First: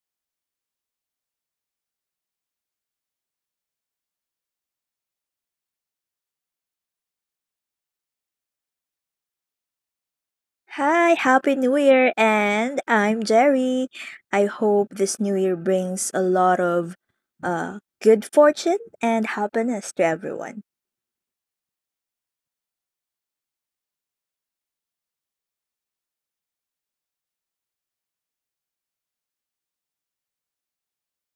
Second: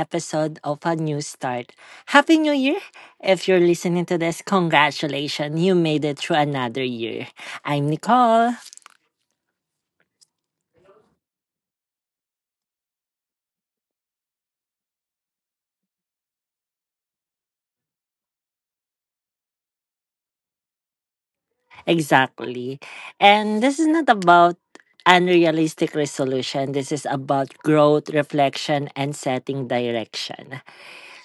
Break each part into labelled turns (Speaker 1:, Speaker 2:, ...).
Speaker 1: episode of A New Start. Happy New Year! If you're listening to this, congratulations, you made it through another year. I'm Nicole.
Speaker 2: Hi, Happy New Year, and I'm Jerry. I hope this new year brings a lot of good fortune and happiness to everyone.
Speaker 1: Exactly. And this is not about unrealistic resolution. This is about growth, reflection, and setting direction.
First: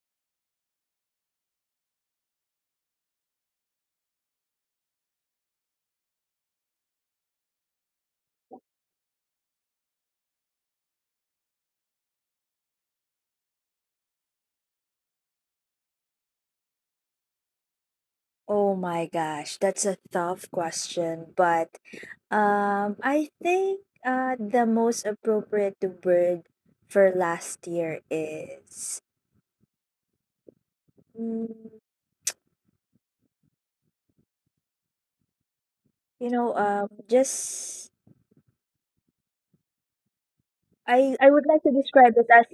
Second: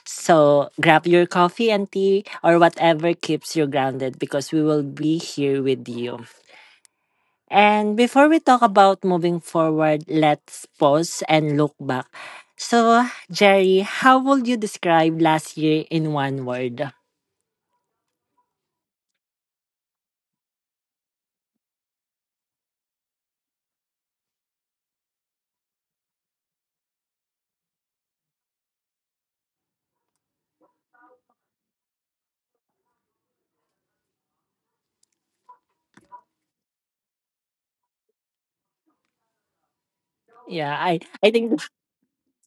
Speaker 1: So grab your coffee and tea or whatever keeps you grounded because we will be here with you. And before we talk about moving forward, let's pause and look back. So, Jerry, how would you describe last year in one word?
Speaker 2: Oh my gosh, that's a tough question, but I think the most appropriate word for last year is, mm, you know, just
Speaker 1: Yeah, I
Speaker 2: I
Speaker 1: I
Speaker 2: would like
Speaker 1: think.
Speaker 2: to describe it as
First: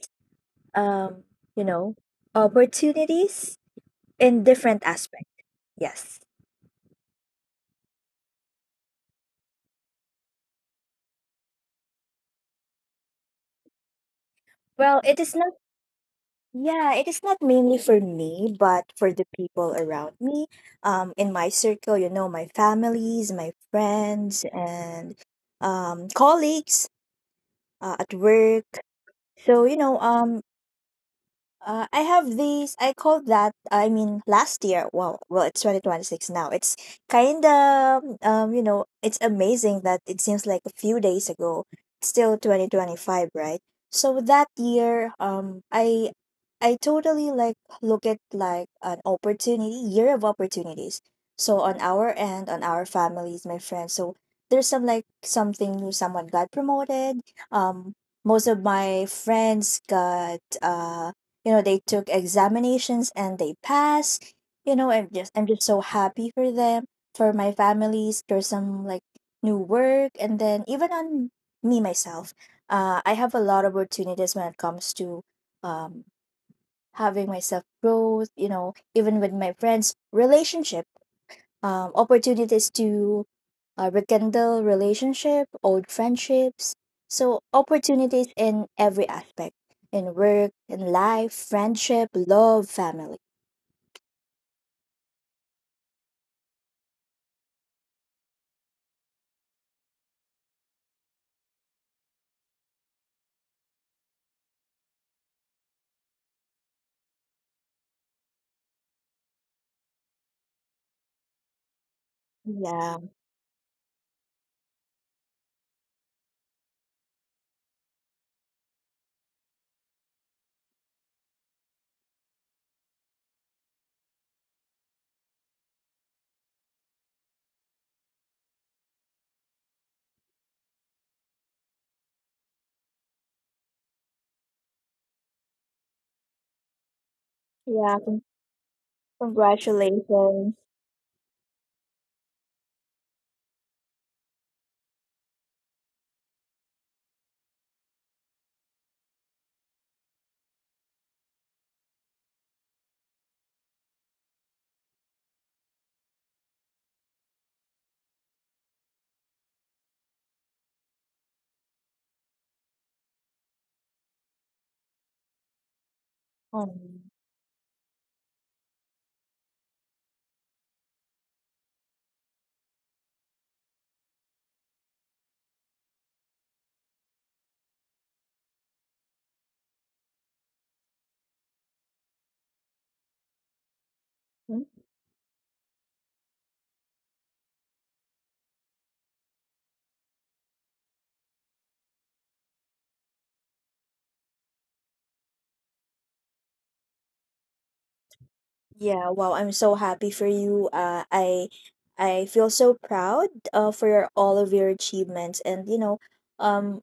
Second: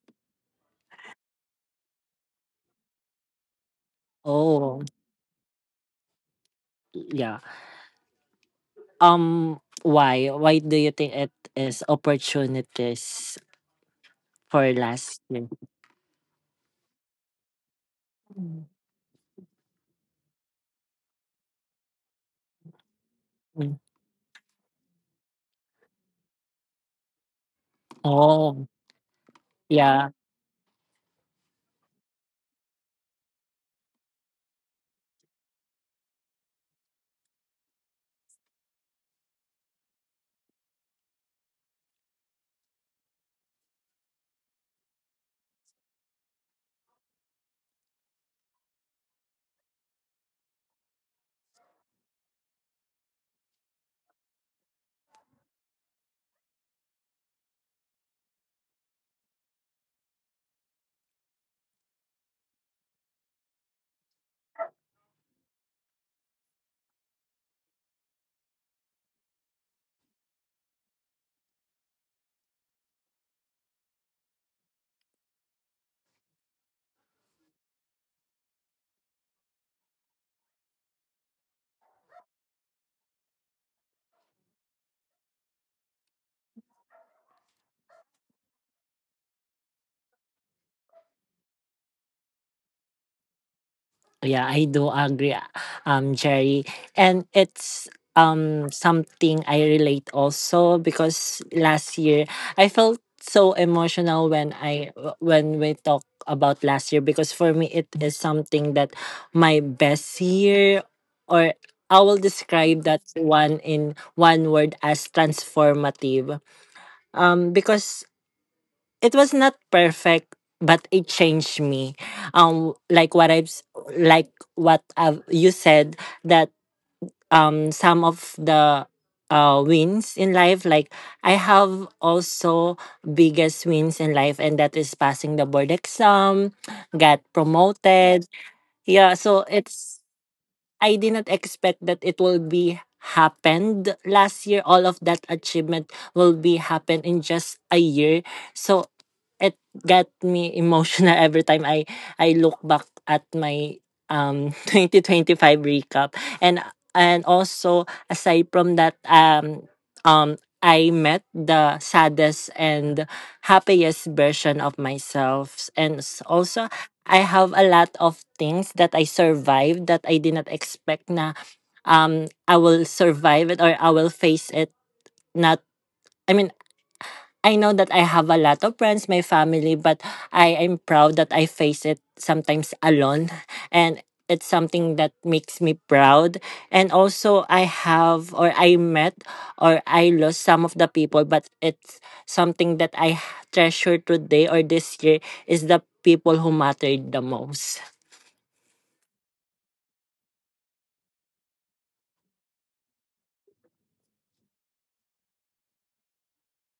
Speaker 2: um, you know, opportunities in different
Speaker 1: Oh,
Speaker 2: aspects, yes.
Speaker 1: yeah. Why? Why do you think it is opportunities for
Speaker 2: Well,
Speaker 1: last year?
Speaker 2: it is not mainly for me but for the people around me, in my circle, you know, my families, my
Speaker 1: Mm.
Speaker 2: friends, and colleagues at
Speaker 1: Oh,
Speaker 2: work. so you know
Speaker 1: yeah.
Speaker 2: um I have these. I called that. I mean, last year. Well, it's 2026 now. It's kind of it's amazing that it seems like a few days ago. It's still 2025, right? So that year, I totally like look at like an opportunity, year of opportunities. So on our end, on our families, my friends. So there's some like something new. Someone got promoted. Um, most of my friends got you know, they took examinations and they passed. You know, I'm just so happy for them. For my families, there's some like new work, and then even on me myself, I have a lot of opportunities when it comes to um, having myself growth, you know, even with my friends relationship, opportunities to rekindle relationship, old friendships. So opportunities in every aspect, in work, in life, friendship, love, family.
Speaker 1: Yeah, I do agree, Jerry. And it's something I relate also because last year I felt so emotional when I when we talk about last year because for me it is something that my best year, or I will describe that
Speaker 2: Yeah,
Speaker 1: one in one word as transformative. Because it was not perfect but it changed me like like what I've, you said that some of the wins in life, like I have also biggest wins in life, and that is passing the board exam, got
Speaker 2: yeah.
Speaker 1: promoted. Yeah, so it's,
Speaker 2: Congratulations.
Speaker 1: I did not expect that it will be happened last year. All of that achievement will be happened in just a year. So it got me emotional every time I look back at my 2025 recap. And also aside from that, um, I met the saddest and happiest version of myself, and also
Speaker 2: Um,
Speaker 1: I have a lot of things that I survived that I did not expect na, I will survive it or I will face it. Not, I mean, I know that I have a lot of friends, my family, but I am proud that I face it sometimes alone, and it's
Speaker 2: mm,
Speaker 1: something that makes me proud. And also I have, or I met, or I lost some of the people, but it's something that I treasure today, or this year is the people who mattered the most.
Speaker 2: yeah. Wow, I'm so happy for you. I feel so proud for your, all of your achievements, and you know, um,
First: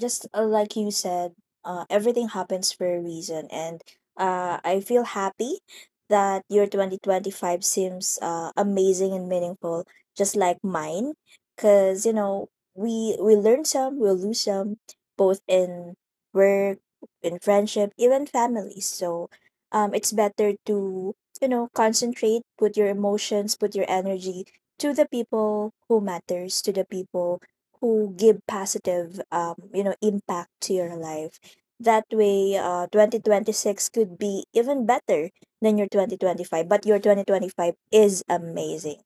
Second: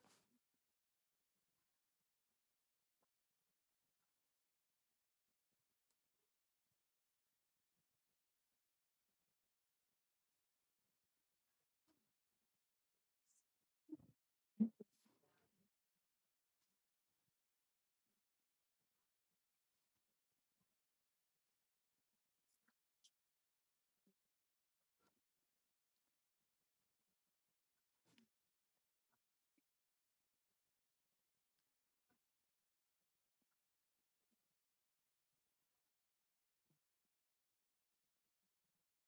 Speaker 2: just like you said, everything happens for a reason, and I feel happy that your 2025 seems amazing and meaningful, just like mine, because you know we learn some, we'll lose some, both in work, in friendship, even families. So, it's better to you know concentrate, put your emotions, put your energy to the people who matters, to the people who give positive you know impact to your life, that way 2026 could be even better than your 2025. But your 2025 is amazing.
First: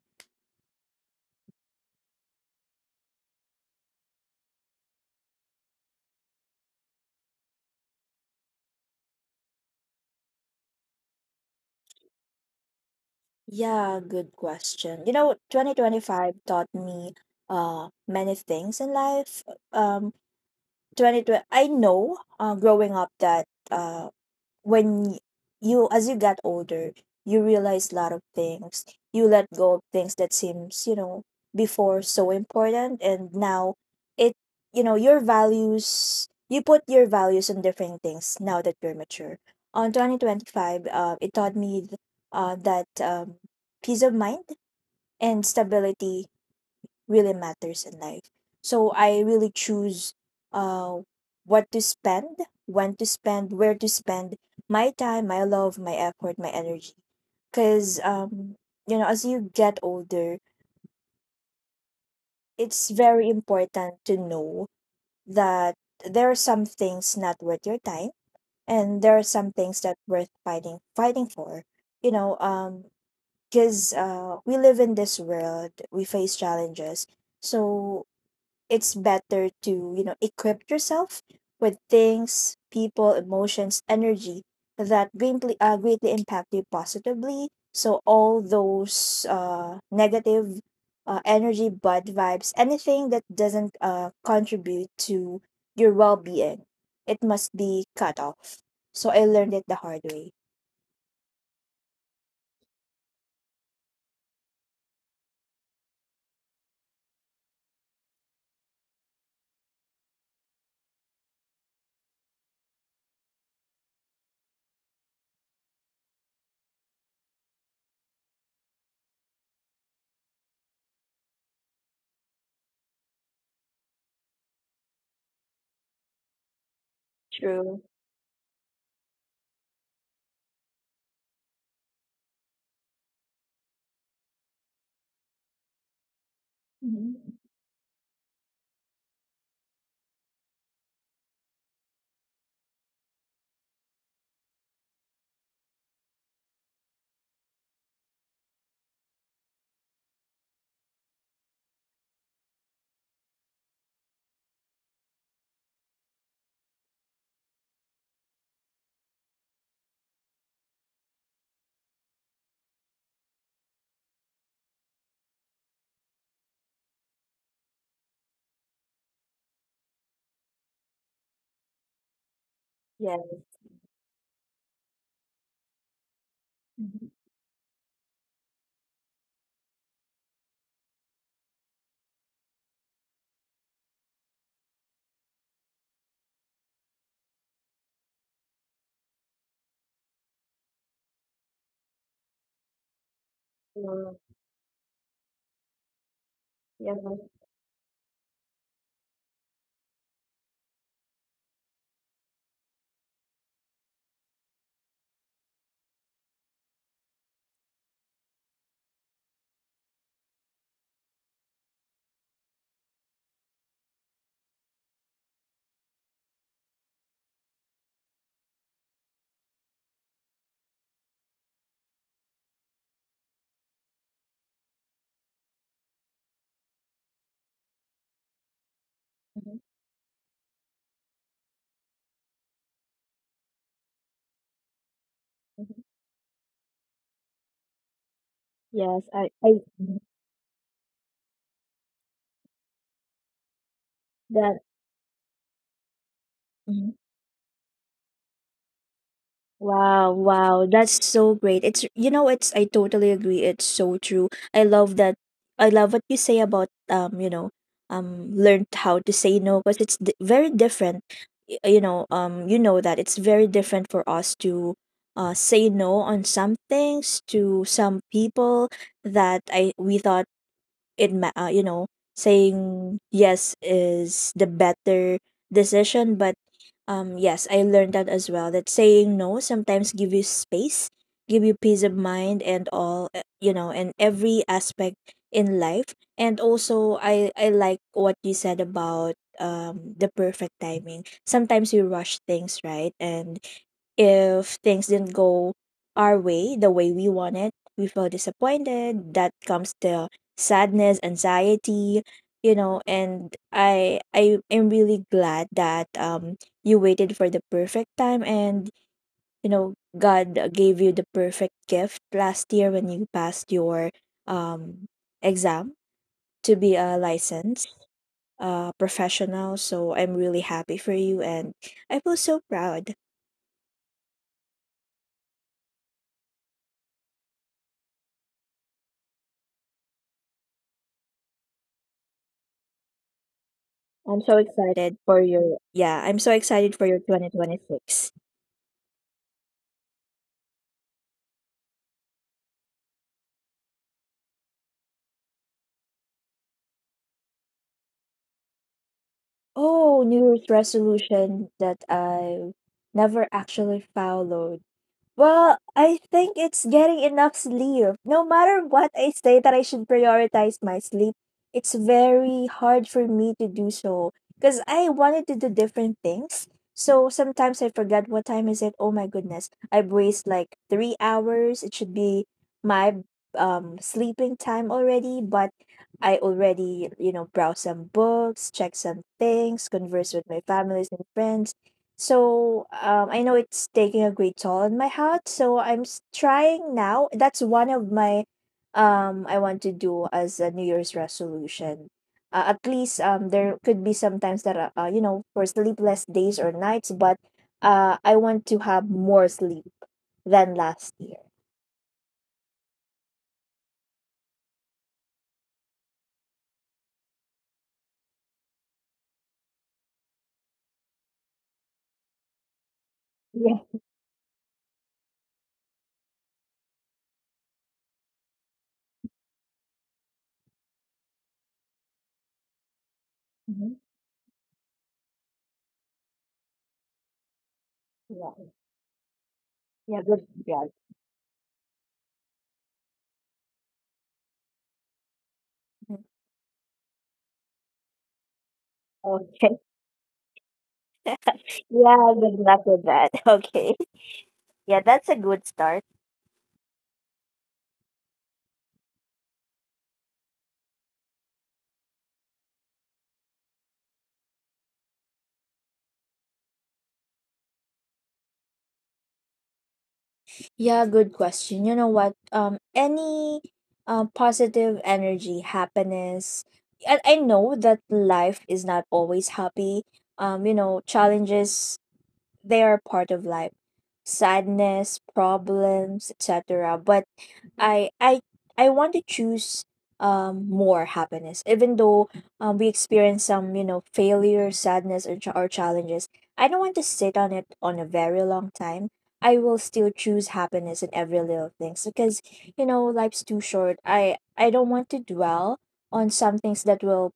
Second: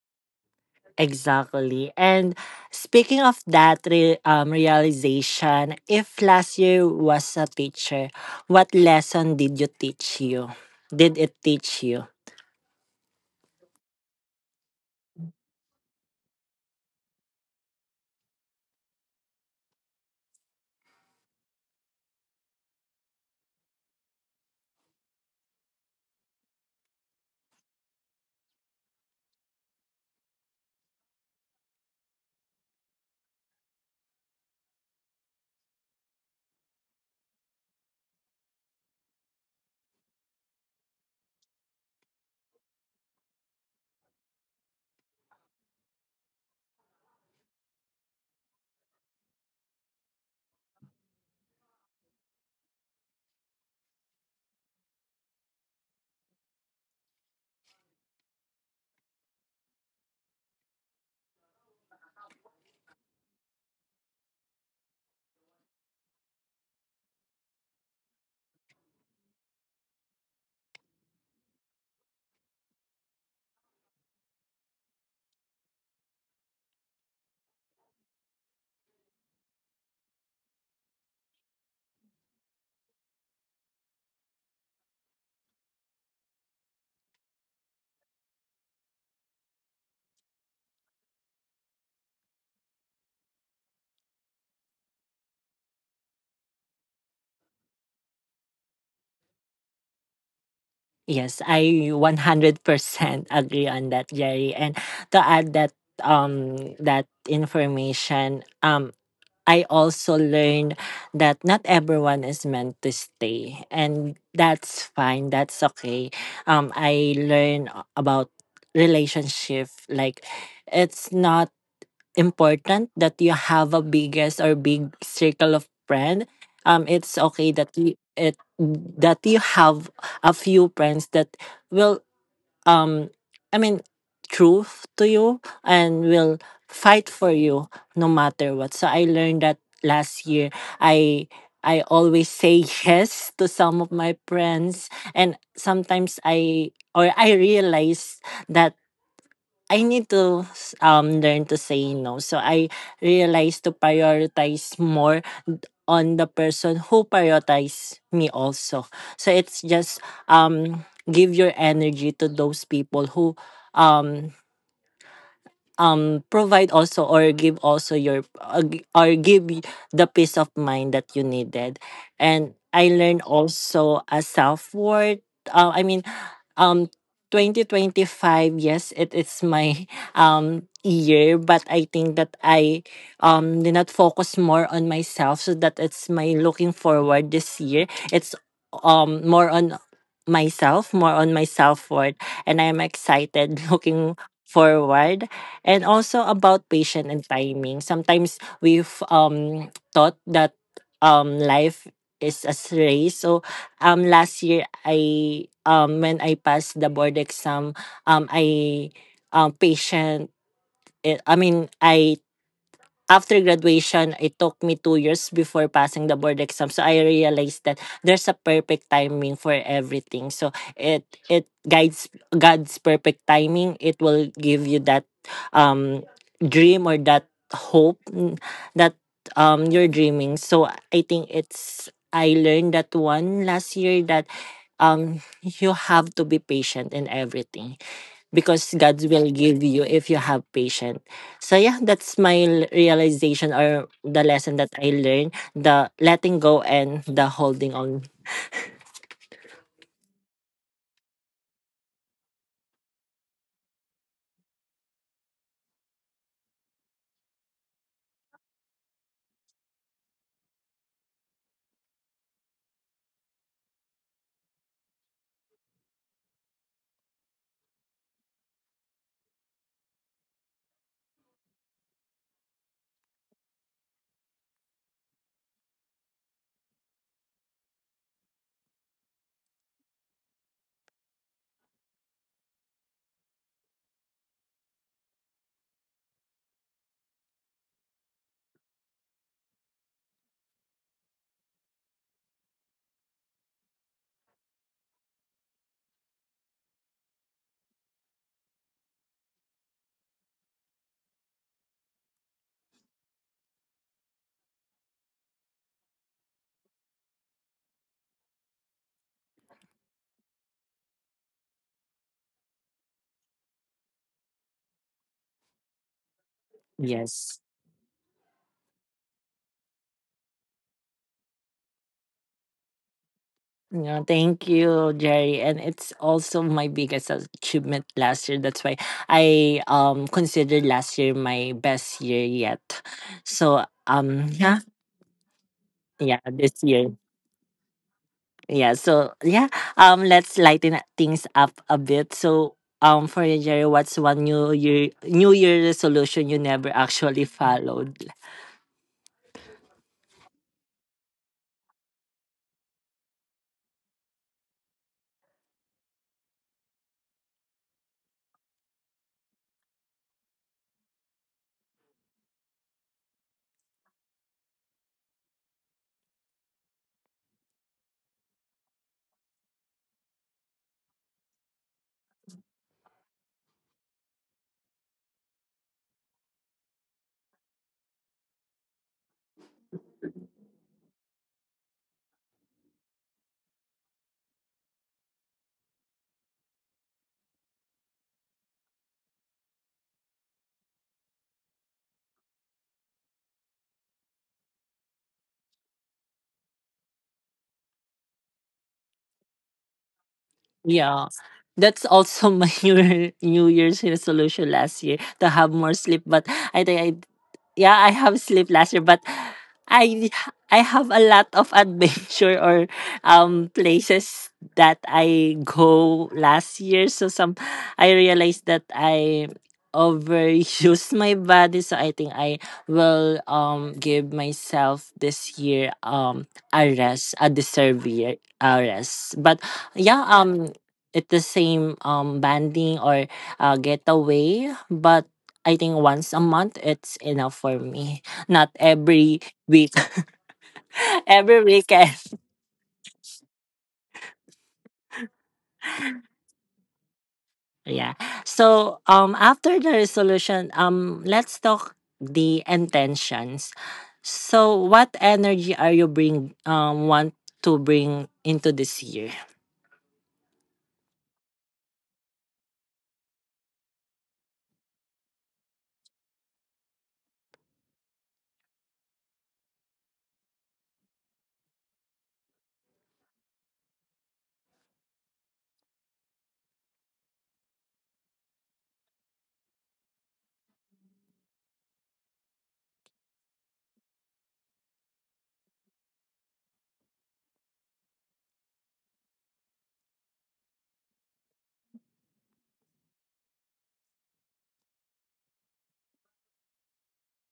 Speaker 1: Exactly. And speaking of that realization, if last year was a teacher, what lesson did you teach you? Did it teach you?
Speaker 2: Yeah, good question. You know, 2025 taught me many things in life. um 2020, I know, growing up, that when you, as you get older, you realize a lot of things, you let go of things that seems, you know, before so important, and now it, you know, your values, you put your values on different things now that you're mature. On 2025, it taught me that peace of mind and stability really matters in life. So I really choose uh what to spend, when to spend, where to spend my time, my love, my effort, my energy. Cause you know, as you get older, it's very important to know that there are some things not worth your time, and there are some things that worth fighting for. You know, because we live in this world, we face challenges. So it's better to you know equip yourself with things, people, emotions, energy that greatly greatly impact you positively. So all those negative energy, bad vibes, anything that doesn't contribute to your well-being, it must be cut off. So I learned it the hard way.
Speaker 1: Yes, I 100% agree on that, Jerry. And to add that that information, I also learned that not everyone is meant to stay, and that's fine. That's okay. I learned about relationship. Like, it's not important that you have a biggest or big circle of friend. It's okay that
Speaker 2: True.
Speaker 1: you it that you have a few friends that will um I mean truth to you and will
Speaker 2: Yes.
Speaker 1: fight
Speaker 2: Hmm.
Speaker 1: for you no matter what. So I learned that last year. I I always say yes to some of my friends, and sometimes I, or I realize that I need to learn to say no. So I realized to prioritize more on the person who prioritize me also. So it's just give your energy to those people who um provide also, or give also your or the peace of mind that you needed. And I learned
Speaker 2: Yes.
Speaker 1: also a self-worth. I mean, um
Speaker 2: Mhm.
Speaker 1: 2025, yes, it is my year, but I think that I did not focus more on myself, so that it's my looking forward this year. It's more on myself, more on my self-worth, and I'm excited looking
Speaker 2: True.
Speaker 1: forward. And also about
Speaker 2: Yeah.
Speaker 1: patience and timing. Sometimes we've thought that life is a race. So last year I, when I passed the board exam, um I um patient I mean I, after graduation, it took me 2 years before passing the board exam. So I realized that there's a perfect timing for everything. So it guides God's perfect timing. It will give you that um dream or that hope, that you're dreaming. So I think it's, I learned that one last year, that you have to be patient in everything because God
Speaker 2: Yes,
Speaker 1: will
Speaker 2: I
Speaker 1: give you if you have patience. So yeah, that's my realization or the lesson
Speaker 2: that
Speaker 1: that I learned: the letting go and the holding on.
Speaker 2: wow, wow, that's so great. It's, you know, it's, I totally agree. It's so true. I love that. I love what you say about learned how to say no, because it's very different. You know, that it's very different for us to say no on some things to some people that I we thought you know, saying yes is the better decision, but yes, I learned that as well, that saying no sometimes give you space, give you peace of mind and all, you know, and every aspect in life. And also, I like what you said about the perfect timing. Sometimes we rush things, right, and if things didn't go our way, the way we wanted, we feel disappointed. That comes the sadness, anxiety, you know. And I am really glad that you waited for the perfect time, and you know God gave you the perfect gift last year when you passed your um exam to be a
Speaker 1: Yes.
Speaker 2: licensed professional. So I'm really happy for you, and I feel so proud.
Speaker 1: Yeah, thank you, Jerry. And it's also my biggest achievement last year. That's why I considered last year my best year yet. So yeah, yeah,
Speaker 2: I'm so
Speaker 1: this
Speaker 2: excited
Speaker 1: year.
Speaker 2: for your 2026.
Speaker 1: Yeah, so yeah, let's lighten things up a bit. So, for you, Jerry, what's one New Year resolution you never actually followed?
Speaker 2: Oh, New Year's resolution that I never actually followed. Well, I think it's getting enough sleep. No matter what I say that I should prioritize my sleep, it's very hard for me to do so because I wanted to do different things. So sometimes I forget what time is it. Oh my goodness. I've wasted like 3 hours. It should be my sleeping time already, but I already, you know, browse some books, check some things, converse with my families and friends. So I know it's taking a great toll on my health. So I'm trying now. That's one of my I want to do as a New Year's resolution. At least there could be sometimes that you know, for sleepless days or nights, but I want to have more sleep than last
Speaker 1: Yeah.
Speaker 2: year.
Speaker 1: That's also my New Year's resolution last year, to have more sleep. But I think I, yeah, I have sleep last year, but I I have a lot of adventure or
Speaker 2: Yeah.
Speaker 1: places that I go last year. So some, I realized that I overused my body. So I think I will
Speaker 2: Mhm.
Speaker 1: give myself this year a rest, a deserved year
Speaker 2: Yeah.
Speaker 1: a rest. But yeah,
Speaker 2: Yeah. Good. Yeah.
Speaker 1: at the same banding or getaway, but I think
Speaker 2: Mhm.
Speaker 1: once a month it's enough for me, not every
Speaker 2: Okay.
Speaker 1: week every weekend.
Speaker 2: Yeah. Good luck with that. Okay. Yeah, that's a good start.
Speaker 1: Yeah, so after the resolution, let's talk the intentions. So what energy are you bring, want to bring into this year?
Speaker 2: Yeah, good question. You know what? Any positive energy, happiness, and I know that life is not always happy. You know, challenges, they are part of life, sadness, problems, etc. But I I I want to choose more happiness, even though we experience some, you know, failure, sadness, or challenges. I don't want to sit on it on a very long time. I will still choose happiness in every little things, because you know life's too short. I don't want to dwell on some things that will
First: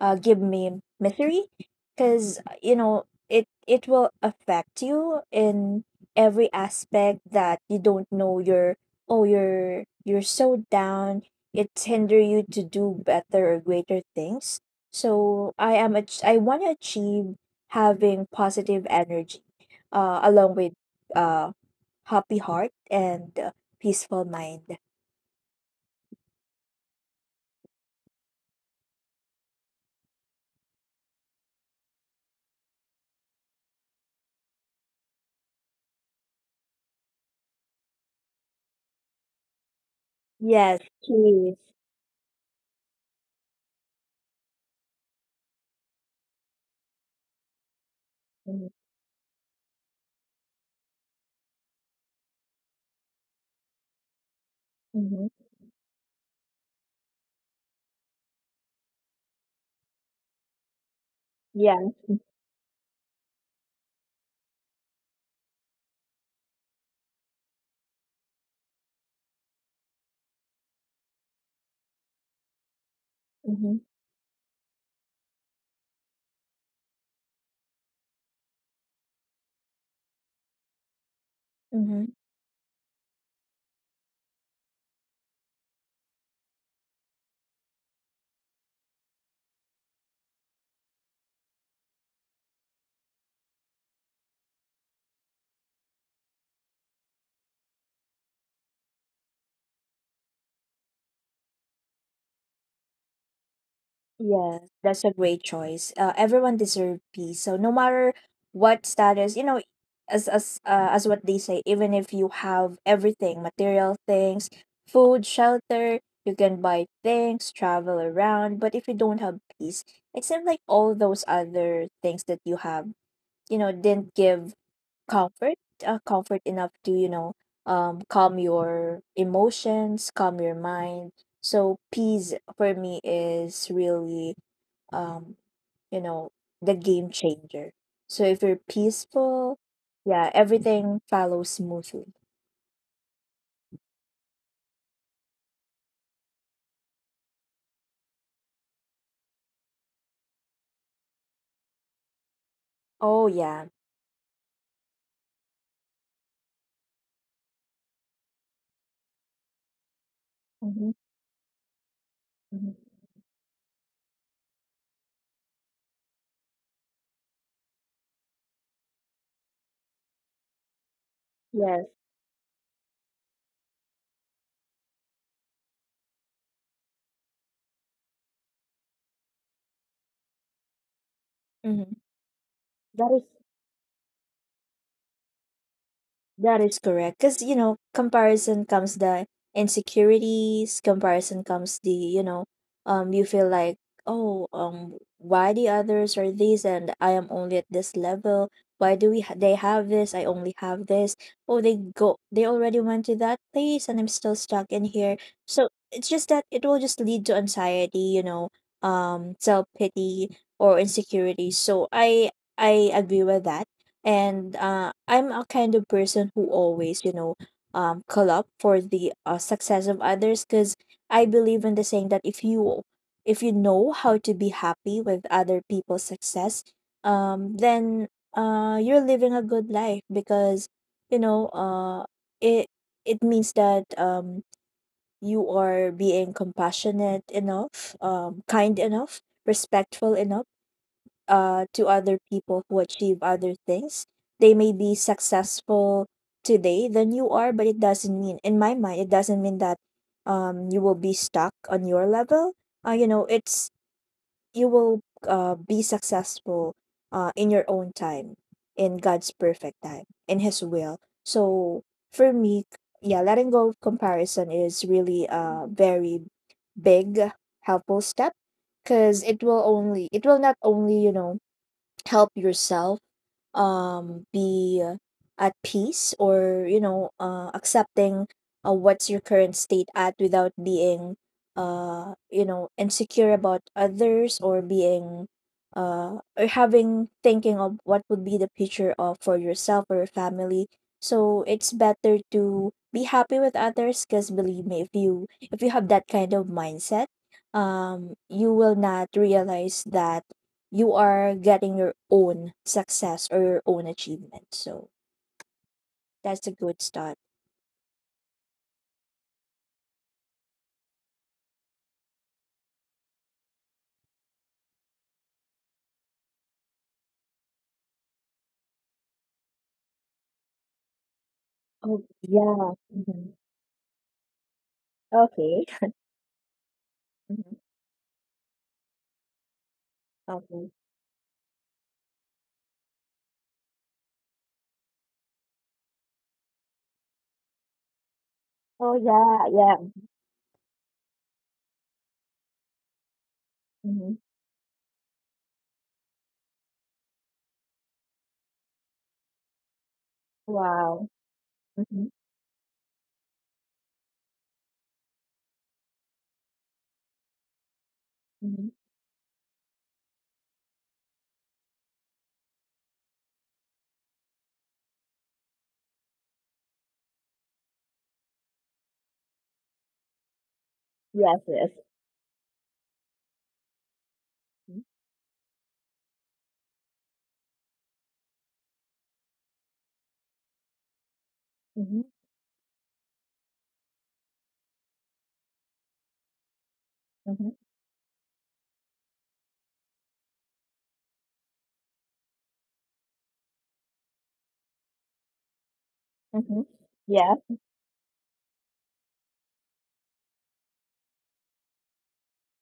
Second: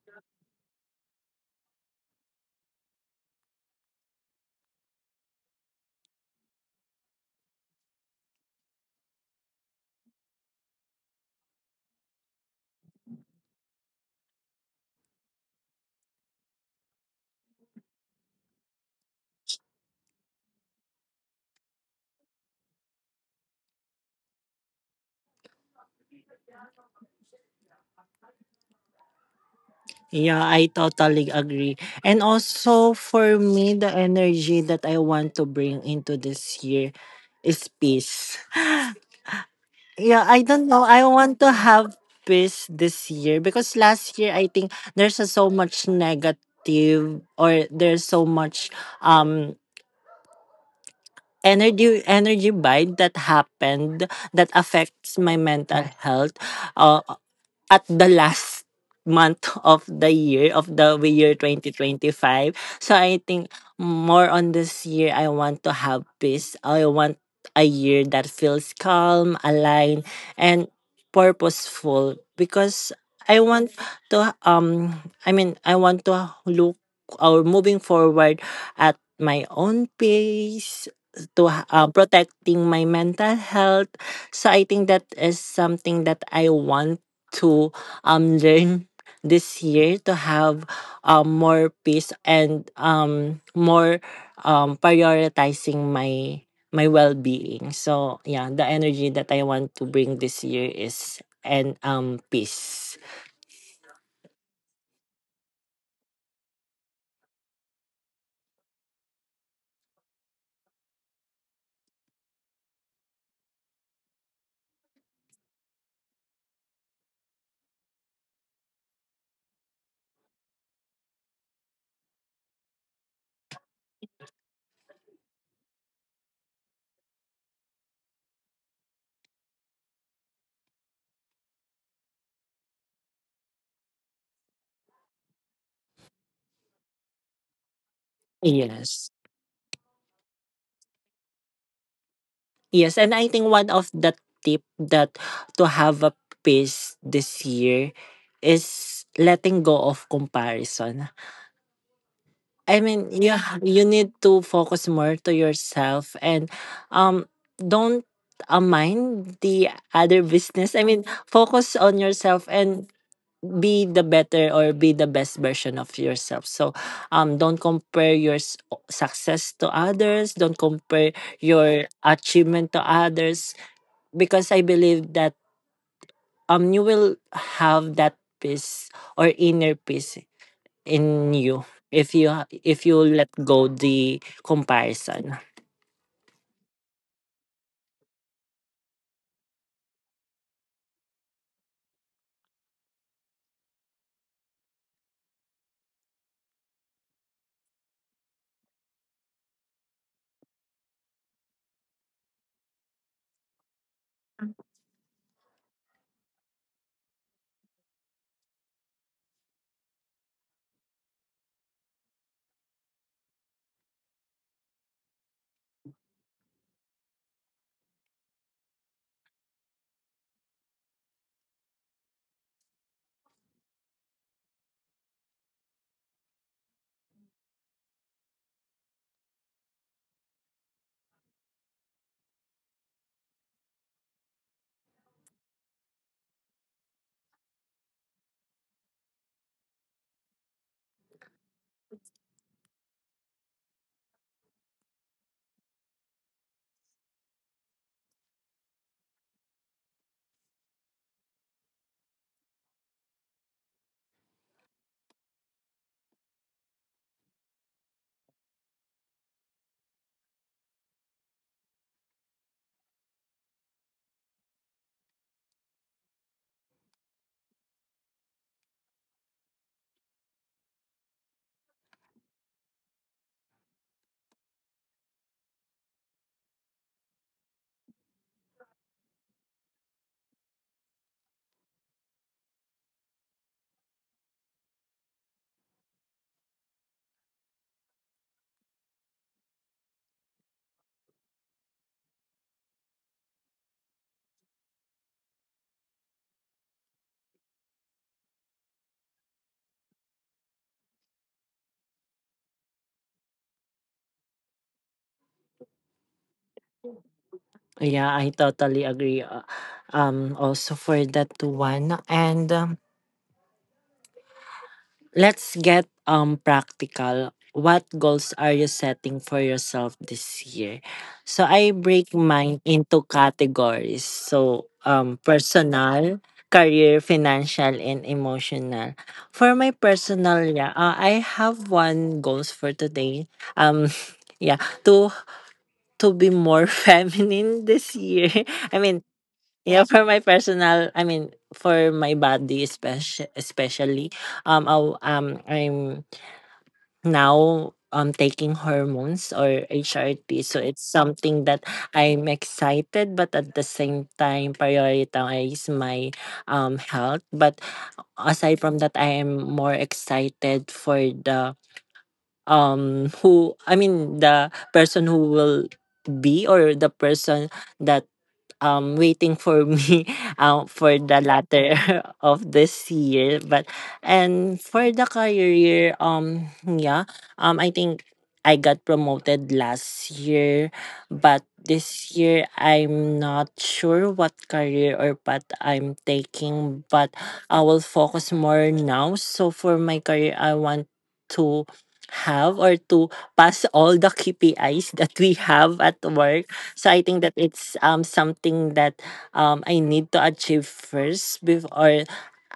Speaker 2: give me misery, because you know it it will affect you in every aspect that you don't know you're so down, it hinder you to do better or greater things. So I want to achieve having positive energy along with uh, happy heart, and peaceful mind.
Speaker 1: Yeah, I totally agree. And also for me, the energy that I want to bring into this year is peace. Yeah, I
Speaker 2: Yes,
Speaker 1: don't know. I
Speaker 2: he
Speaker 1: want to
Speaker 2: is.
Speaker 1: have peace this year because last year I think there's a, so much negative, or there's so much um energy, bite that happened that
Speaker 2: Mm-hmm.
Speaker 1: affects my mental health. Uh, at the last month of the year
Speaker 2: Yeah.
Speaker 1: 2025, so I think more on this year I want to have peace. I want a year that feels calm, aligned, and purposeful because I
Speaker 2: Mm-hmm.
Speaker 1: want to I want to look, or moving forward at my own pace, to
Speaker 2: Mm-hmm.
Speaker 1: protecting my mental health. So I think that is something that I want to learn this year, to have more peace and more prioritizing my my well-being. So yeah, the energy that I want to bring this year is, and peace.
Speaker 2: Yeah, that's a great choice. Everyone deserves peace. So no matter what status, you know, as what they say, even if you have everything, material things, food, shelter, you can buy things, travel around, but if you don't have peace, it seems like all those other things that you have, you know, didn't give comfort, comfort enough to, you know, calm your emotions, calm your mind. So peace for me is really um you know the game changer. So if you're
Speaker 1: Yes.
Speaker 2: peaceful, yeah, everything follows smoothly.
Speaker 1: Yes, and I think one of the tip that to have a peace this year is letting go of comparison. I mean,
Speaker 2: Oh yeah.
Speaker 1: you need to focus more to yourself and um don't mind the other business.
Speaker 2: Hmm.
Speaker 1: I mean, focus on yourself
Speaker 2: Hmm.
Speaker 1: and be the better or be the best version of yourself. So, don't compare your success to others, don't compare
Speaker 2: Yes.
Speaker 1: your achievement to others because I believe that you will have that peace or inner peace in you
Speaker 2: Hmm.
Speaker 1: if you
Speaker 2: That is
Speaker 1: let go the comparison.
Speaker 2: That is correct. Because, you know, comparison comes the insecurities, comparison comes the, you know, you feel like, oh, why the others are these and I am only at this level? Why do they have this? I only have this. Oh, they go, they already went to that place and I'm still stuck in here. So it's just that it will just lead to anxiety, you know, self pity or insecurity. So I agree with that, and I'm a kind of person who always, you know, call up for the success of others, because I believe in the saying that if you know how to be happy with other people's success, then you're living a good life, because you know it it means that you are being compassionate enough, kind enough, respectful enough to other people who achieve other things. They may be successful today than you are, but it doesn't mean, in my mind, it doesn't mean that you will be stuck on your level. You know, it's you will be successful in your own time, in God's perfect time, in His will. So for me, yeah, letting go of comparison is really a very big helpful step because it will not only help yourself be at peace or accepting what's your current state at without being insecure about others or being or having thinking of what would be the future of for yourself or your family. So it's better to be happy with others because believe me, if you have that kind of mindset, you will not realize that you are getting your own success or your own achievement. So that's a good start.
Speaker 1: Yeah, I totally agree, also for that one. And let's get practical. What goals are you setting for yourself this year? So I
Speaker 2: Oh
Speaker 1: break mine
Speaker 2: yeah.
Speaker 1: into
Speaker 2: Hmm.
Speaker 1: categories. So
Speaker 2: Okay.
Speaker 1: personal, career,
Speaker 2: Hmm.
Speaker 1: financial, and emotional. For my personal,
Speaker 2: Okay.
Speaker 1: yeah, I have one goals for today. Um yeah, to be more feminine this year. I
Speaker 2: Oh
Speaker 1: mean,
Speaker 2: yeah.
Speaker 1: yeah,
Speaker 2: Yeah.
Speaker 1: for my personal, I mean, for my body especially,
Speaker 2: Hmm.
Speaker 1: um, I, I'm now taking hormones or HRT, so it's
Speaker 2: Wow.
Speaker 1: something that
Speaker 2: Hmm.
Speaker 1: I'm excited, but at the same time prioritize my health. But
Speaker 2: Hmm.
Speaker 1: aside from that, I am more excited for the who I mean the person who will be, or the person that waiting for me for the
Speaker 2: Yes. Yes.
Speaker 1: latter of this year, but and
Speaker 2: Mm-hmm.
Speaker 1: for the career yeah, I think I got promoted last year, but this year I'm not sure what career or path I'm taking, but
Speaker 2: Mm-hmm.
Speaker 1: I will focus more now. So for my career, I want to have, or to pass all the KPIs that we have at work.
Speaker 2: Mm-hmm.
Speaker 1: So I think
Speaker 2: Yeah.
Speaker 1: that it's something that I need to achieve first before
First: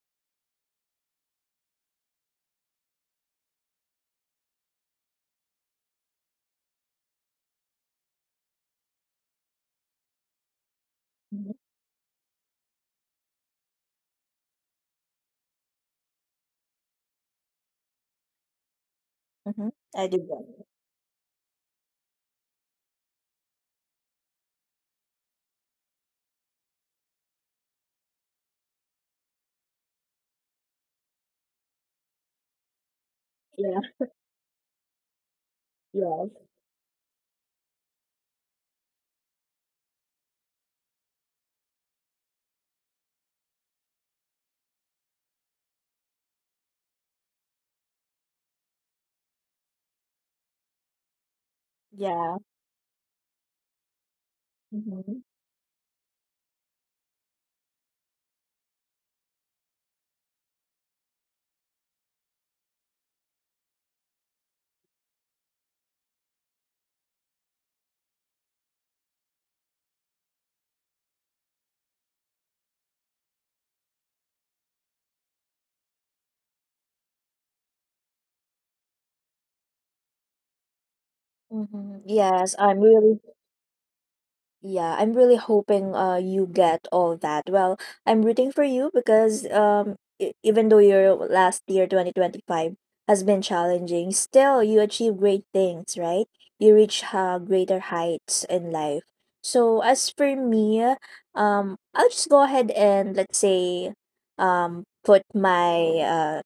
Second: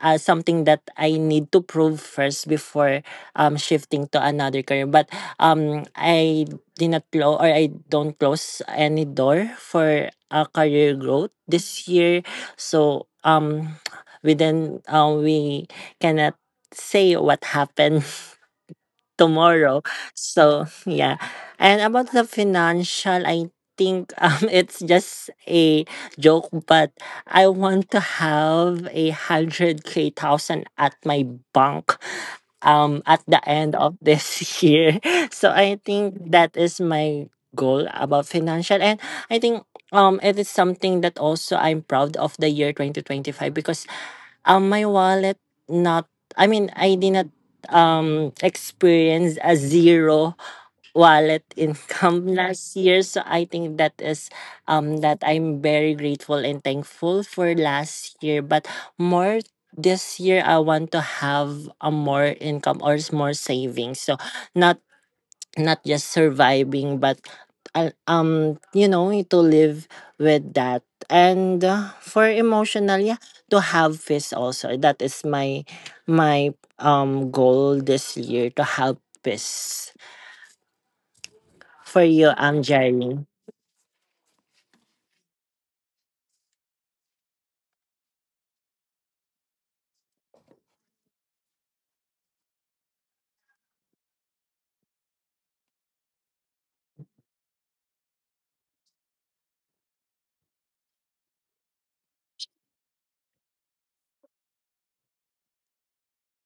Speaker 1: something that I need to prove first before shifting to another career. But I did not close, or I don't close any door for career growth
Speaker 2: Mm-hmm.
Speaker 1: this year. So within we cannot say what happened
Speaker 2: Mm-hmm.
Speaker 1: tomorrow.
Speaker 2: I do get
Speaker 1: So
Speaker 2: it.
Speaker 1: yeah. And about the financial, I think it's just a joke, but I want to have 100K thousand at my bank at the end
Speaker 2: Yeah.
Speaker 1: of this year. So I think
Speaker 2: Yes.
Speaker 1: that is my goal about financial. And I think it is something that also I'm proud of, the year 2025, because my wallet, not I mean I did not experienced a zero wallet income
Speaker 2: Yeah.
Speaker 1: last year. So I think that is that
Speaker 2: Mm-hmm.
Speaker 1: I'm very grateful and thankful for last year. But more this year I want to have a more income, or more savings. So not, not just surviving, but to live with that. And for emotional, yeah, to have peace also. That is my my goal this year, to have peace for
Speaker 2: Mm-hmm.
Speaker 1: you.
Speaker 2: Yes.
Speaker 1: I'm
Speaker 2: I'm
Speaker 1: Jerry.
Speaker 2: really Yeah, I'm really hoping you get all that. Well, I'm rooting for you because even though your last year 2025 has been challenging, still you achieve great things, right? You reach greater heights in life. So as for me, I'll just go ahead and let's say put my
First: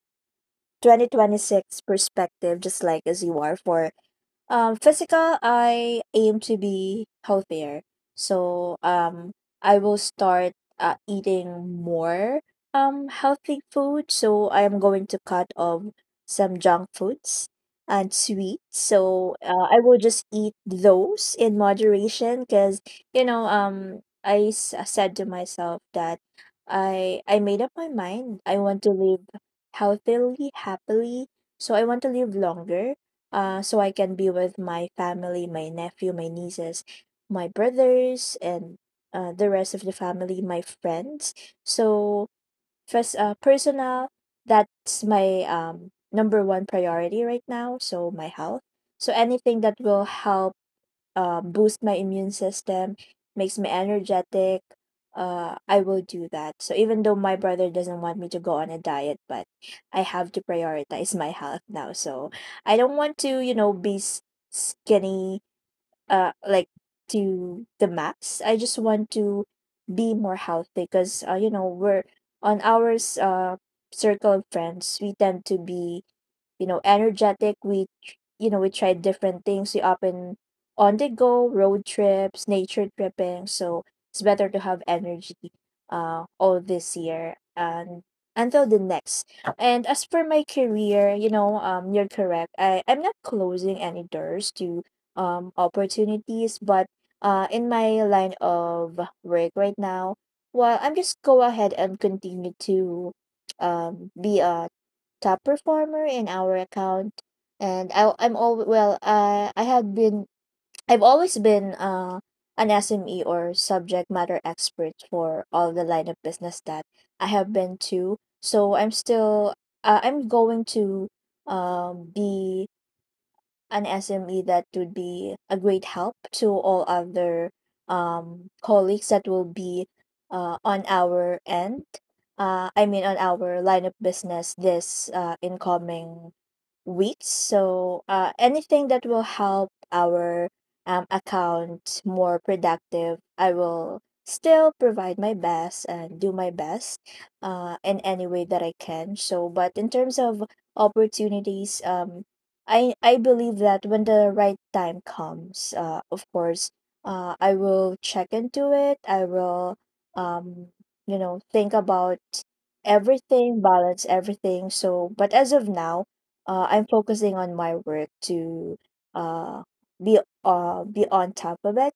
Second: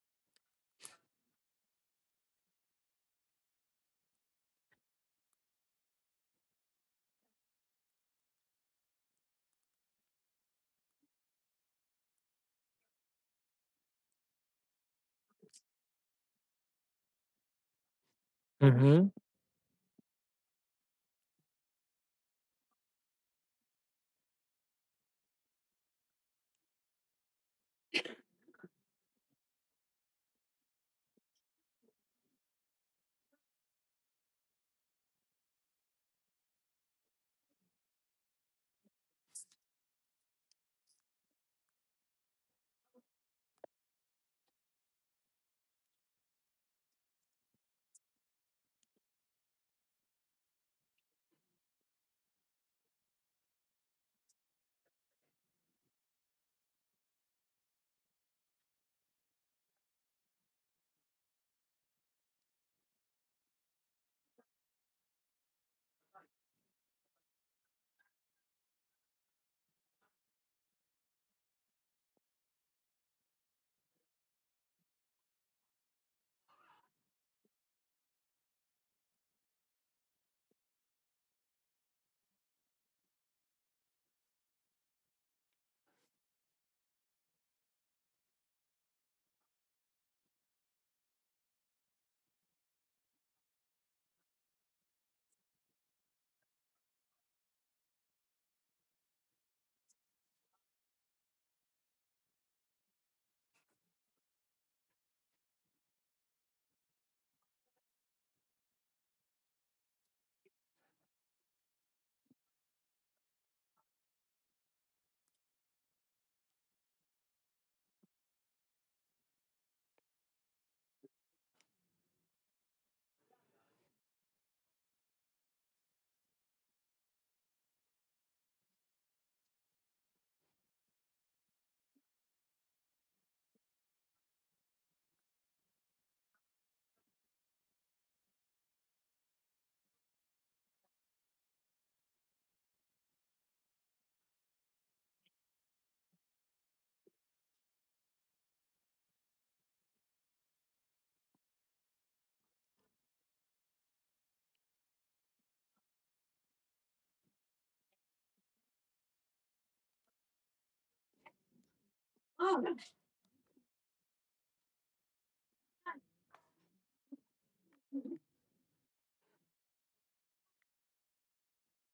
Speaker 2: 2026 perspective just like as you are. For physical, I aim to be healthier. So, I will start eating more healthy food. So I am going to cut off some junk foods and sweets.
Speaker 1: Mm-hmm.
Speaker 2: So I will just eat those in moderation because you know said to myself that I made up my mind. I want to live healthily, happily. So I want to live longer, so I can be with my family, my nephew, my nieces, my brothers, and the rest of the family, my friends. So first, personal, that's my number one priority right now. So my health. So anything that will help boost my immune system, makes me energetic, I will do that. So even though my brother doesn't want me to go on a diet, but I have to prioritize my health now. So I don't want to, you know, skinny, uh, like to the max. I just want to be more healthy because, you know, we're on ours, circle of friends, we tend to be you know, energetic. You know, we tried different things. We often on the go, road trips, nature tripping. So it's better to have energy all this year and until the next. And as for my career, you know, you're correct. I'm not closing any doors to opportunities, but in my line of work right now, well, I'm just go ahead and continue to be a top performer in our account and I, I'm all well I had been I've always been an SME or subject matter expert for all the line of business that I have been to. So I'm still I'm going to be an SME that would be a great help to all other colleagues that will be on our end. I mean, on our line of business this incoming weeks. So anything that will help our account more productive, I will still provide my best and do my best in any way that I can. So, but in terms of opportunities, I believe that when the right time comes, of course, I will check into it. I will um, you know think about everything, balance everything. So but as of now, I'm focusing on my work to uh, be on top of it.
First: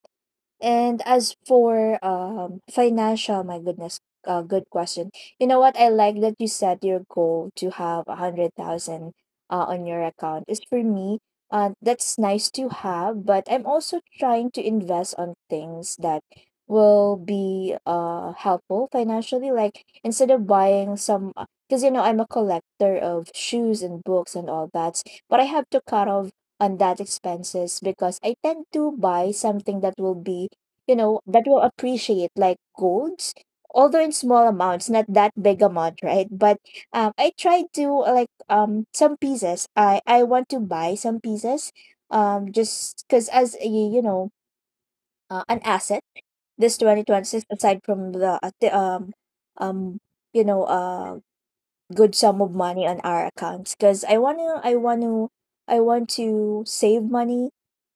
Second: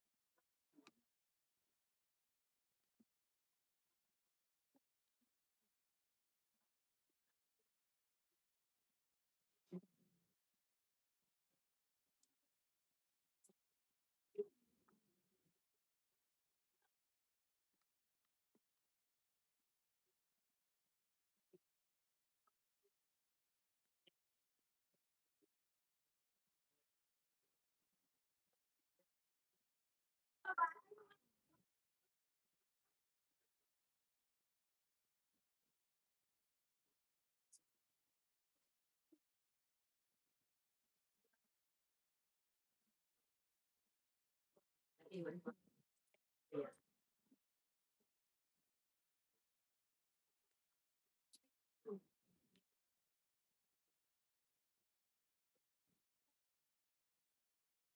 Speaker 2: And as for financial, my goodness, good question. You know what? I like that you set your goal to have a hundred thousand on your account. Is for me, that's nice to have, but I'm also trying to invest on things that will be helpful financially. Like instead of buying some, because you know I'm a collector of shoes and books and all that, but I have to cut off on that expenses because I tend to buy something that will be you know, that will appreciate like golds, although in small amounts, not that big amount, right? But I tried to like some pieces. I want to buy some pieces, just because as a, you know an asset this 2026, aside from the um you know good sum of money on our accounts. Because I want to save money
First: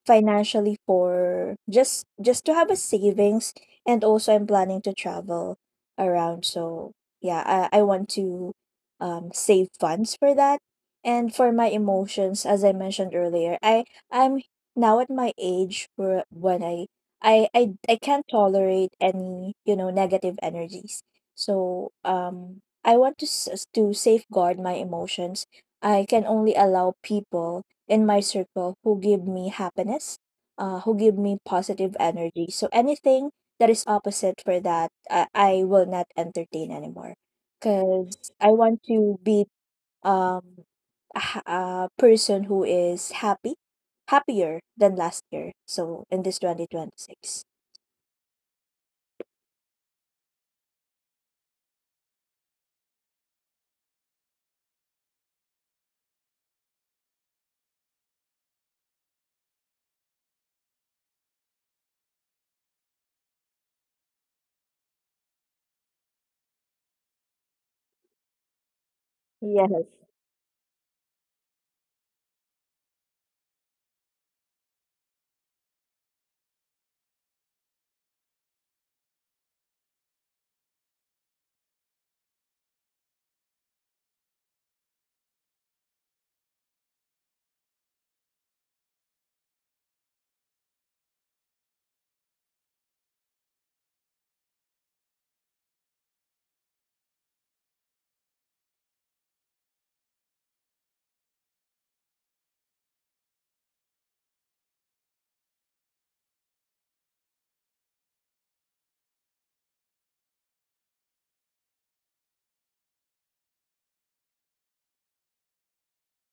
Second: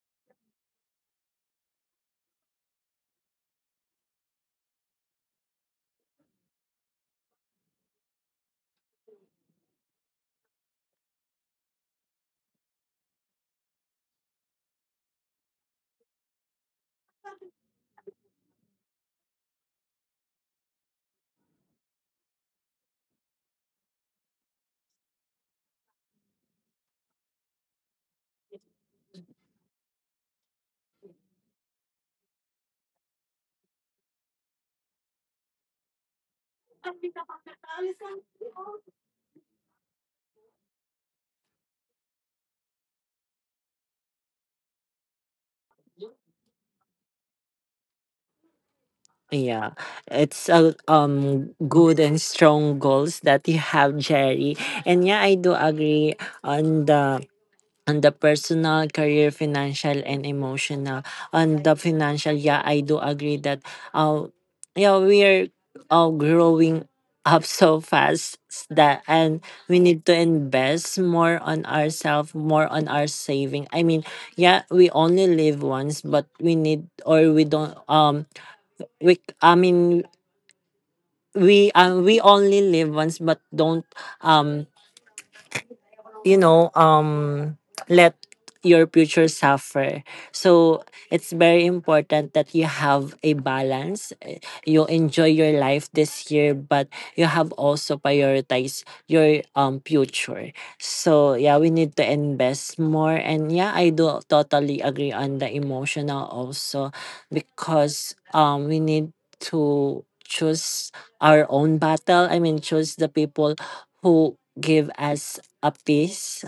Speaker 2: financially, for just to have a savings. And also I'm planning to travel around, so yeah, I want to save funds for that. And for my emotions, as I mentioned earlier, I'm now at my age where when I can't tolerate any you know negative energies. So I want to, to safeguard my emotions. I can only allow people in my circle who give me happiness, who give me positive energy. So anything that is opposite for that, I will not entertain anymore because I want to be um a person who is happy happier than last year. So in this 2026.
Speaker 1: Yeah, it's a good and strong goals that you have, Jerry. And yeah, I do agree on the personal, career, financial, and emotional. On the financial, yeah, I do agree that uh, yeah, we are all growing up so fast, that and we
Speaker 2: Yes.
Speaker 1: need to invest more on ourselves, more on our saving. I mean, yeah, we only live once, but we need, or we don't we I mean we only live once, but don't um you know um let your future suffer. So it's very important that you have a balance. Eh, you enjoy your life this year, but you have also prioritize your future. So yeah, we need to invest more. And yeah, I do totally agree on the emotional also, because we need to choose our own battle. I mean, choose the people who give us a piece.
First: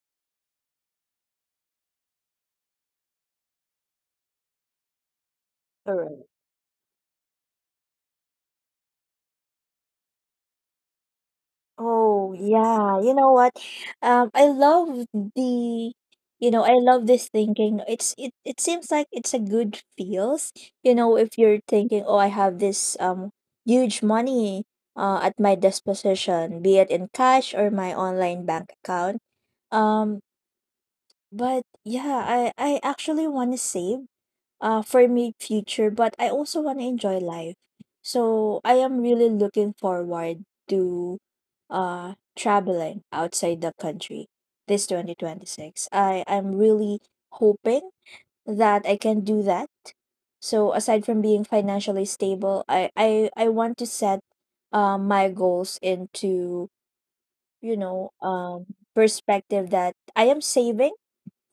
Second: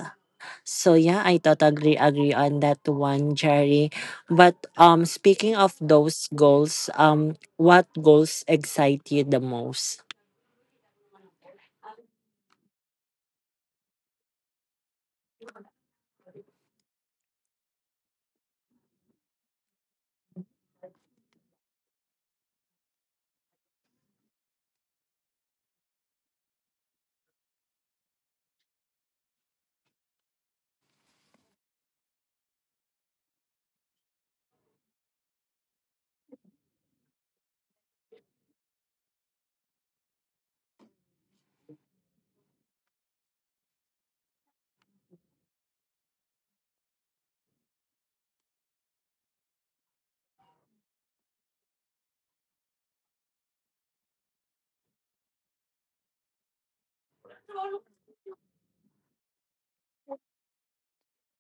Speaker 1: So yeah, I totally agree on that one, Jerry. But speaking of
Speaker 2: All.
Speaker 1: those goals, what goals excite you the most?
Speaker 2: Oh, yeah. You know what? I love the, you know, I love this thinking. It's it seems like it's a good feels. You know, if you're thinking, oh, I have this huge money at my disposition, be it in cash or my online bank account. Um, but yeah, I actually want to save for my future, but I also want to enjoy life. So I am really looking forward to traveling outside the country this 2026. I'm really hoping that I can do that. So aside from being financially stable, I want to set my goals into, you know, perspective that I am saving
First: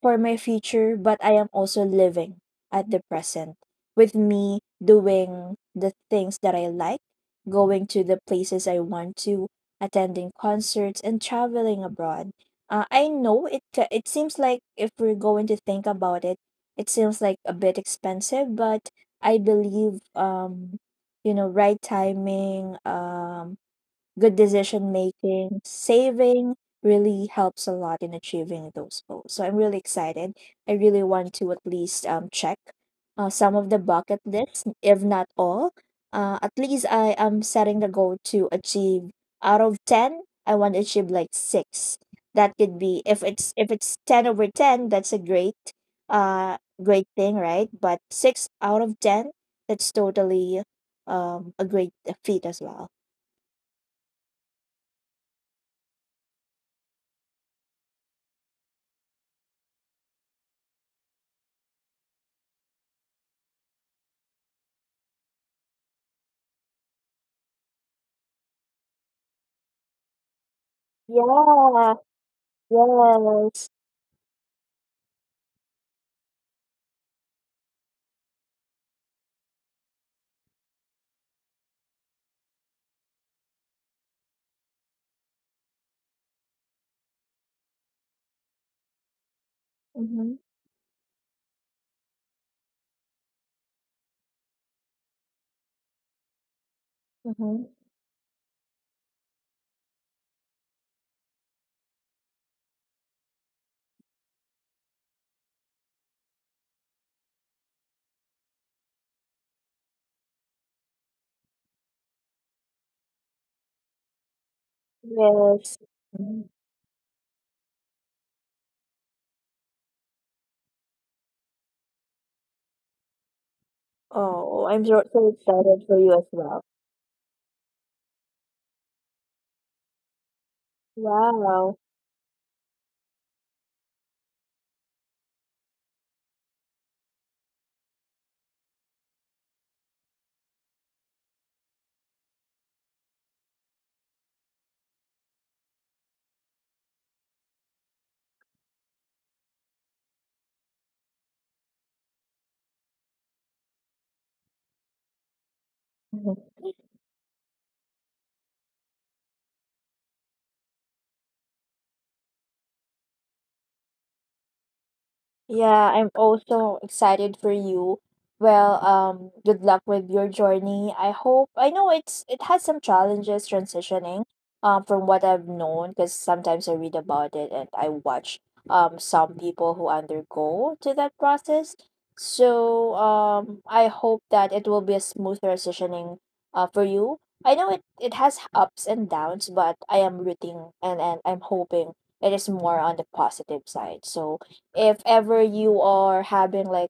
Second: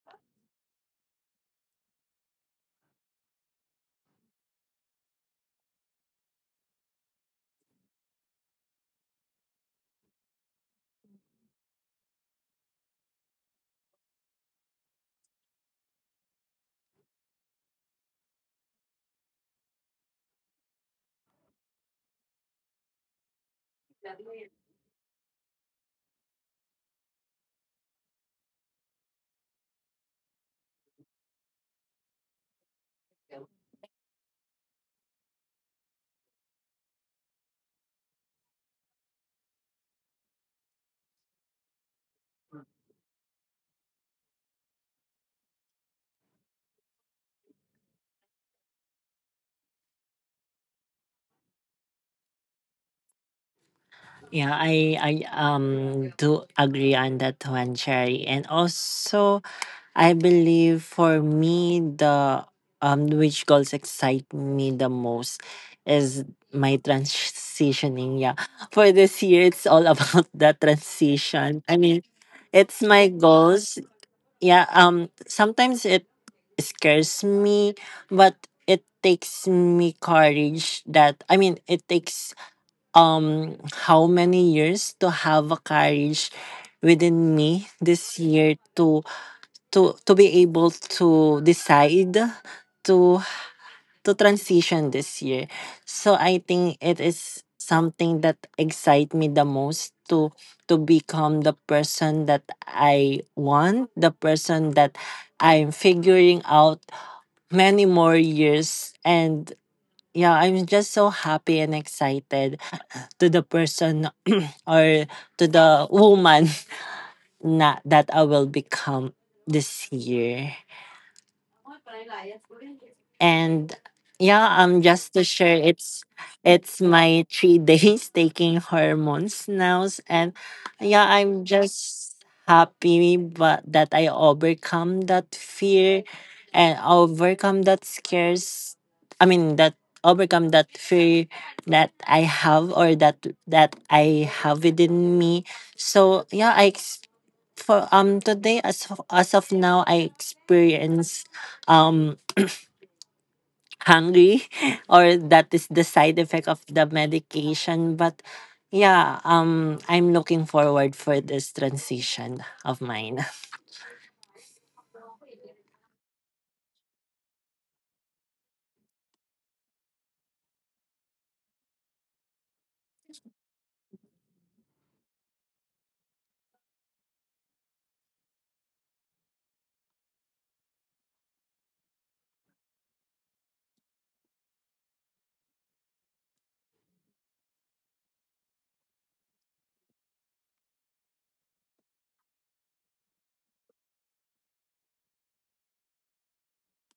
Speaker 2: for my future, but I am also living at the present with me doing the things that I like, going to the places I want to, attending concerts, and traveling abroad. I know it seems like if we're going to think about it, it seems like a bit expensive, but I believe, you know, right timing, good decision making, saving really helps a lot in achieving those goals. So I'm really excited. I really want to at least check some of the bucket lists, if not all. At least I am setting the goal to achieve out of ten. I want to achieve like six. That could be if it's ten over ten, that's a great uh great thing, right? But six out of ten, that's totally a great feat as well.
Speaker 1: Yeah, I do agree on that one, Jerry. And also I believe for me the which goals excite me the most is my transitioning. Yeah. For this year it's all about the transition. I
Speaker 2: Yeah.
Speaker 1: mean, it's my
Speaker 2: Yes.
Speaker 1: goals. Yeah. Sometimes it scares me, but it takes me courage. That I mean, it takes um how many years to have a courage within me this year to to
Speaker 2: Mm-hmm.
Speaker 1: be able to decide to transition this year. So I think it is
Speaker 2: Mm-hmm.
Speaker 1: something that excites me the most, to become the person that I want, the person that I'm figuring out many more years. And yeah, I'm just so happy and excited to the person, or to the
Speaker 2: Yes.
Speaker 1: woman
Speaker 2: Hmm.
Speaker 1: na, that I will become this year. And yeah,
Speaker 2: Oh, I'm
Speaker 1: just
Speaker 2: so,
Speaker 1: to
Speaker 2: so
Speaker 1: share,
Speaker 2: excited for you as well.
Speaker 1: it's my three days taking hormones now, and yeah, I'm
Speaker 2: Wow.
Speaker 1: just happy. But that I overcome that fear and overcome that scares, I mean, that overcome that fear that I have, or that that I have within me. So yeah, for today, as of now, I experience um hungry or that is the side effect of the medication. But yeah, I'm looking forward for this transition of mine.
Speaker 2: Yeah, I'm also excited for you. Well, good luck with your journey. I hope I know it has some challenges transitioning, from what I've known, because sometimes I read about it and I watch some people who undergo to that process. So I hope that it will be a smooth transitioning, for you. I know it has ups and downs, but I am rooting and I'm hoping it is more on the positive side. So if ever you are having like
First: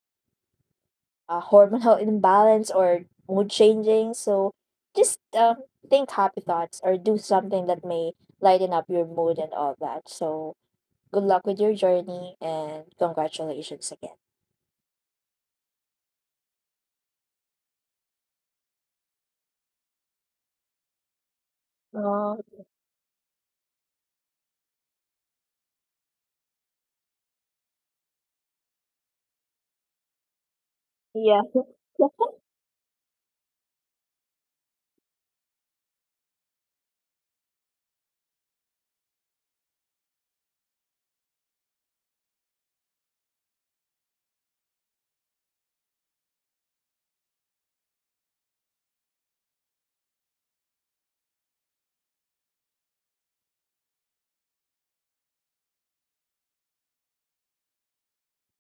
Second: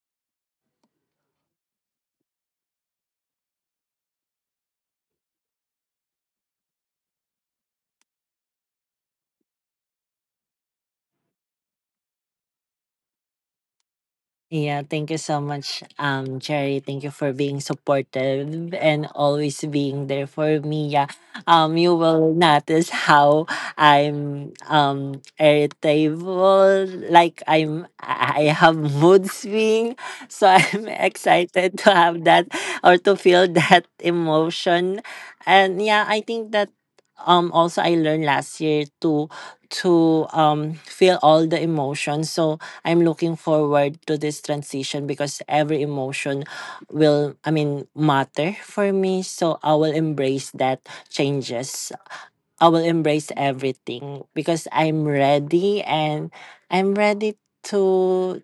Speaker 2: a hormonal imbalance or mood changing, so just think happy thoughts or do something that may lighten up your mood and all that. So good luck with your journey and congratulations again.
Speaker 1: Yeah, thank you so much, Jerry. Thank you for being supportive and always being there for me. Yeah, you will
Speaker 2: Oh,
Speaker 1: notice how I'm irritable, like I'm I have mood swing, so I'm
Speaker 2: yeah.
Speaker 1: excited to have that, or to feel that emotion. And yeah, I think that also I learned last year to feel all the emotions. So I'm looking forward to this transition because every emotion will, I mean, matter for me. So I will embrace that changes. I will embrace everything because I'm ready. And I'm ready to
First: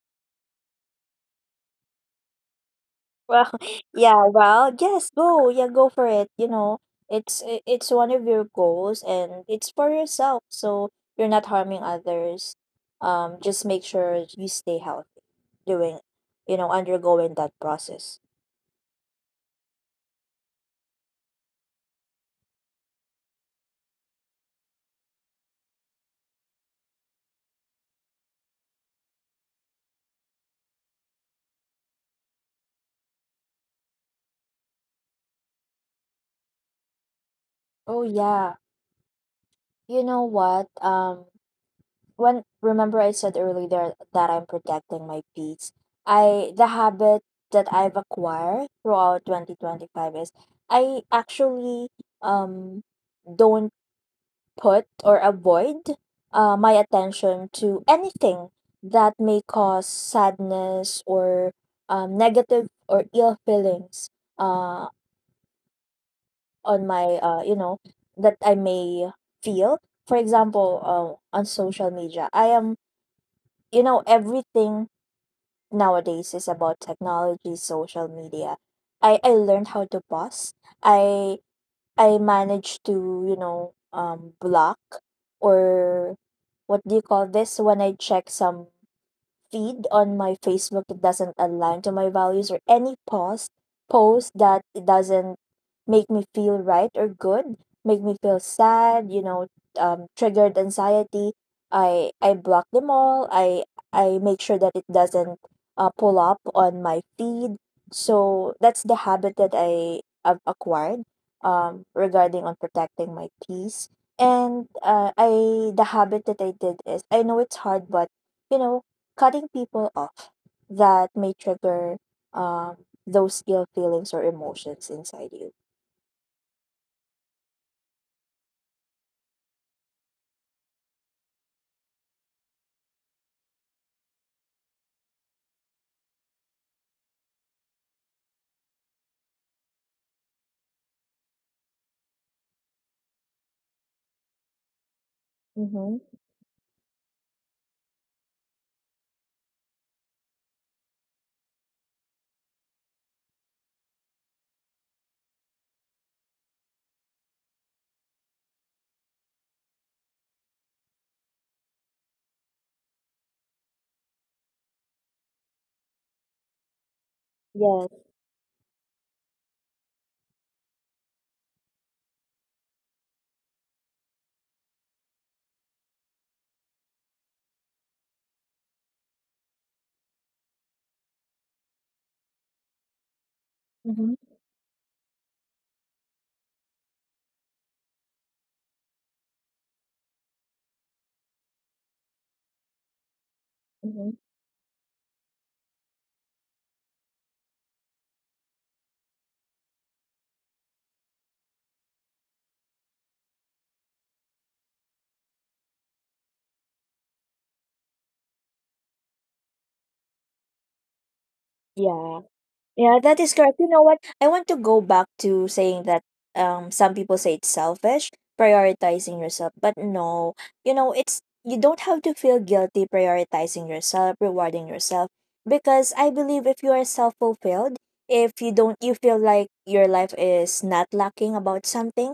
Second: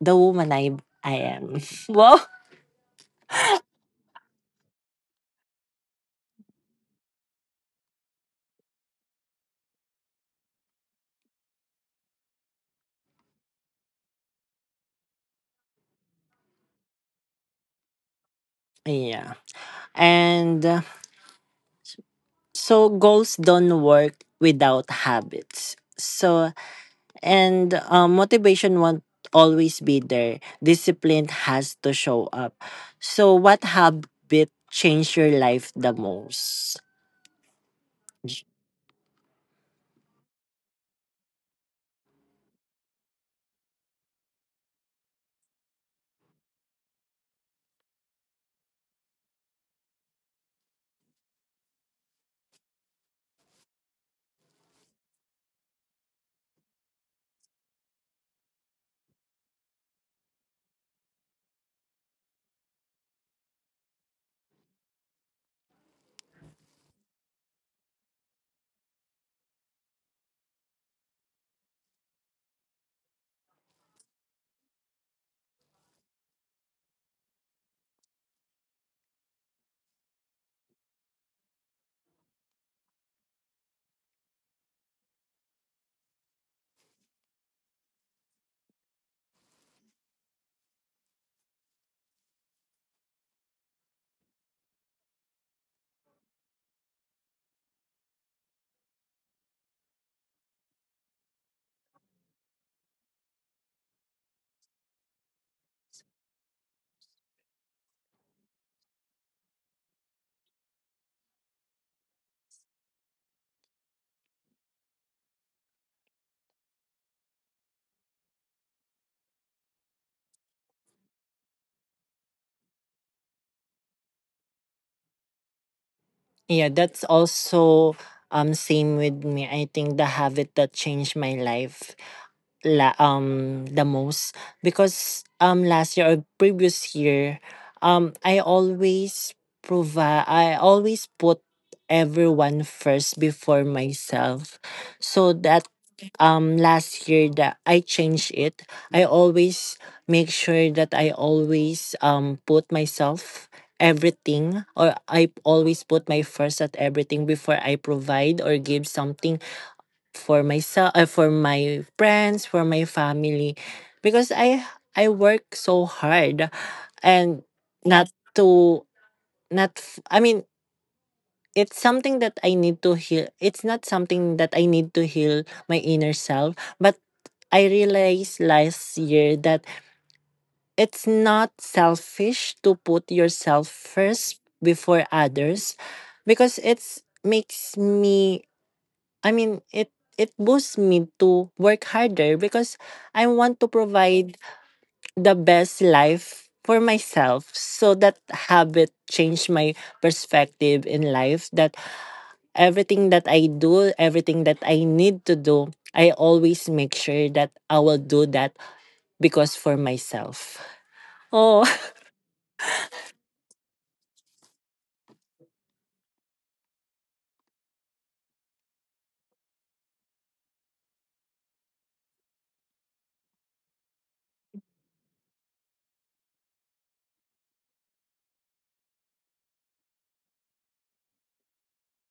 Speaker 1: the woman I am. Well,
Speaker 2: Well, yeah, well, yes, go. Yeah, go for it. You know, it's one of your goals and it's for yourself, so you're not harming others. Just make sure you stay healthy doing, you know, undergoing that process.
Speaker 1: yeah. And so goals don't work without habits. So and motivation won't always be there. Discipline has to show up. So, what habit changed your life the most?
Speaker 2: Oh
Speaker 1: J-
Speaker 2: yeah. You know what? When remember I said earlier that I'm protecting my peace. I the habit that I've acquired throughout 2025 is I actually um don't put or avoid my attention to anything that may cause sadness or negative or ill feelings uh, on my you know that I may feel. For example, on social media I am you know everything nowadays is about technology, social media. I learned how to pause. i I managed to, you know, block or what do you call this when I check some feed on my Facebook that doesn't align to my values or any post that it doesn't make me feel right or good, make me feel sad, you know, triggered anxiety. I block them all. I make sure that it doesn't pull up on my feed. So that's the habit that I have acquired regarding on protecting my peace. And I the habit that I did is I know it's hard, but you know cutting people off that may trigger um, those ill feelings or emotions inside you.
Speaker 1: Yeah, that's also same with me. I think the habit that changed my life the most, because last year, or previous year, I always provide, I always put everyone first before myself. So that
Speaker 2: Mm-hmm.
Speaker 1: last year, that I changed it. I always make sure that I always put myself everything, or I always put my first at everything before I provide or give something for myself, for my friends, for my family. Because I work so hard, and
Speaker 2: Yes.
Speaker 1: not to not f- I mean it's something that I need to heal. It's not something that I need to heal my inner self, but I realized last year that it's not selfish to put yourself
Speaker 2: Mm-hmm.
Speaker 1: first before others, because it's makes me, I mean, it boosts me to work harder, because I want to
Speaker 2: Mm-hmm.
Speaker 1: provide the best life for myself. So that habit changed my perspective in life, that everything that I do, everything that I need to do, I always make sure that I will do that, because for myself. Oh
Speaker 2: Yeah. Yeah, that is correct. You know what? I want to go back to saying that some people say it's selfish prioritizing yourself, but no. You know, it's you don't have to feel guilty prioritizing yourself, rewarding yourself because I believe if you are self-fulfilled, if you don't you feel like your life is not lacking about something,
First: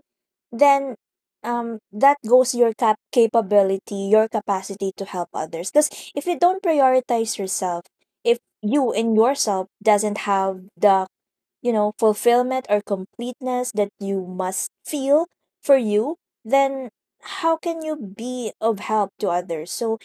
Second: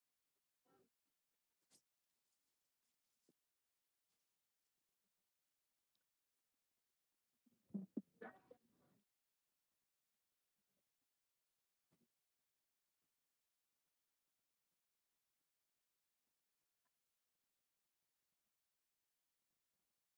Speaker 2: then that goes your capability, your capacity to help others. Because if you don't prioritize yourself, if you in yourself doesn't have the fulfillment or completeness that you must feel for you, then how can you be of help to others? So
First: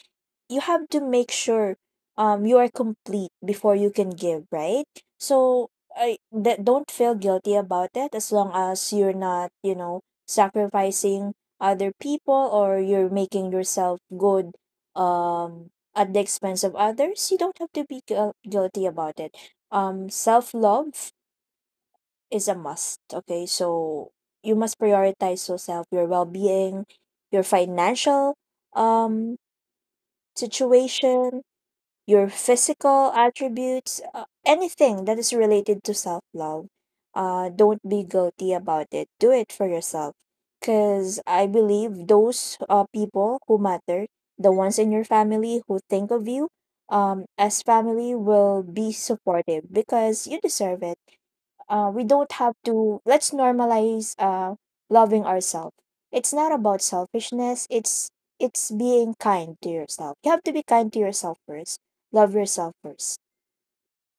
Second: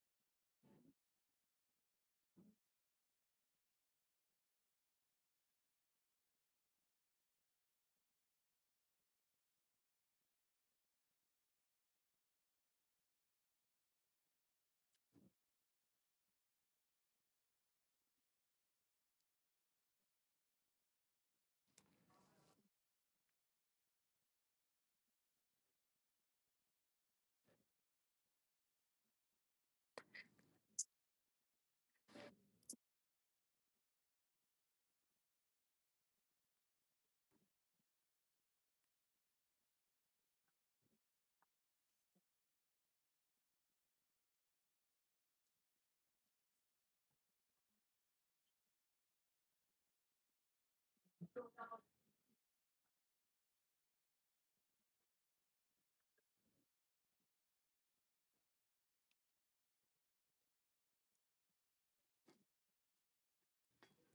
Speaker 2: you have to make sure you are complete before you can give, right? So I that don't feel guilty about it as long as you're not, sacrificing other people or you're making yourself good at the expense of others. You don't have to be guilty about it. Self love is a must, okay? So you must prioritize yourself, your well-being, your financial um situation, your physical attributes, anything that is related to self love. Don't be guilty about it. Do it for yourself. Because I believe those people who matter, the ones in your family who think of you, as family, will be supportive because you deserve it. We don't have to Let's normalize loving ourselves. It's not about selfishness. It's being kind to yourself. You have to be kind to yourself first, love yourself first.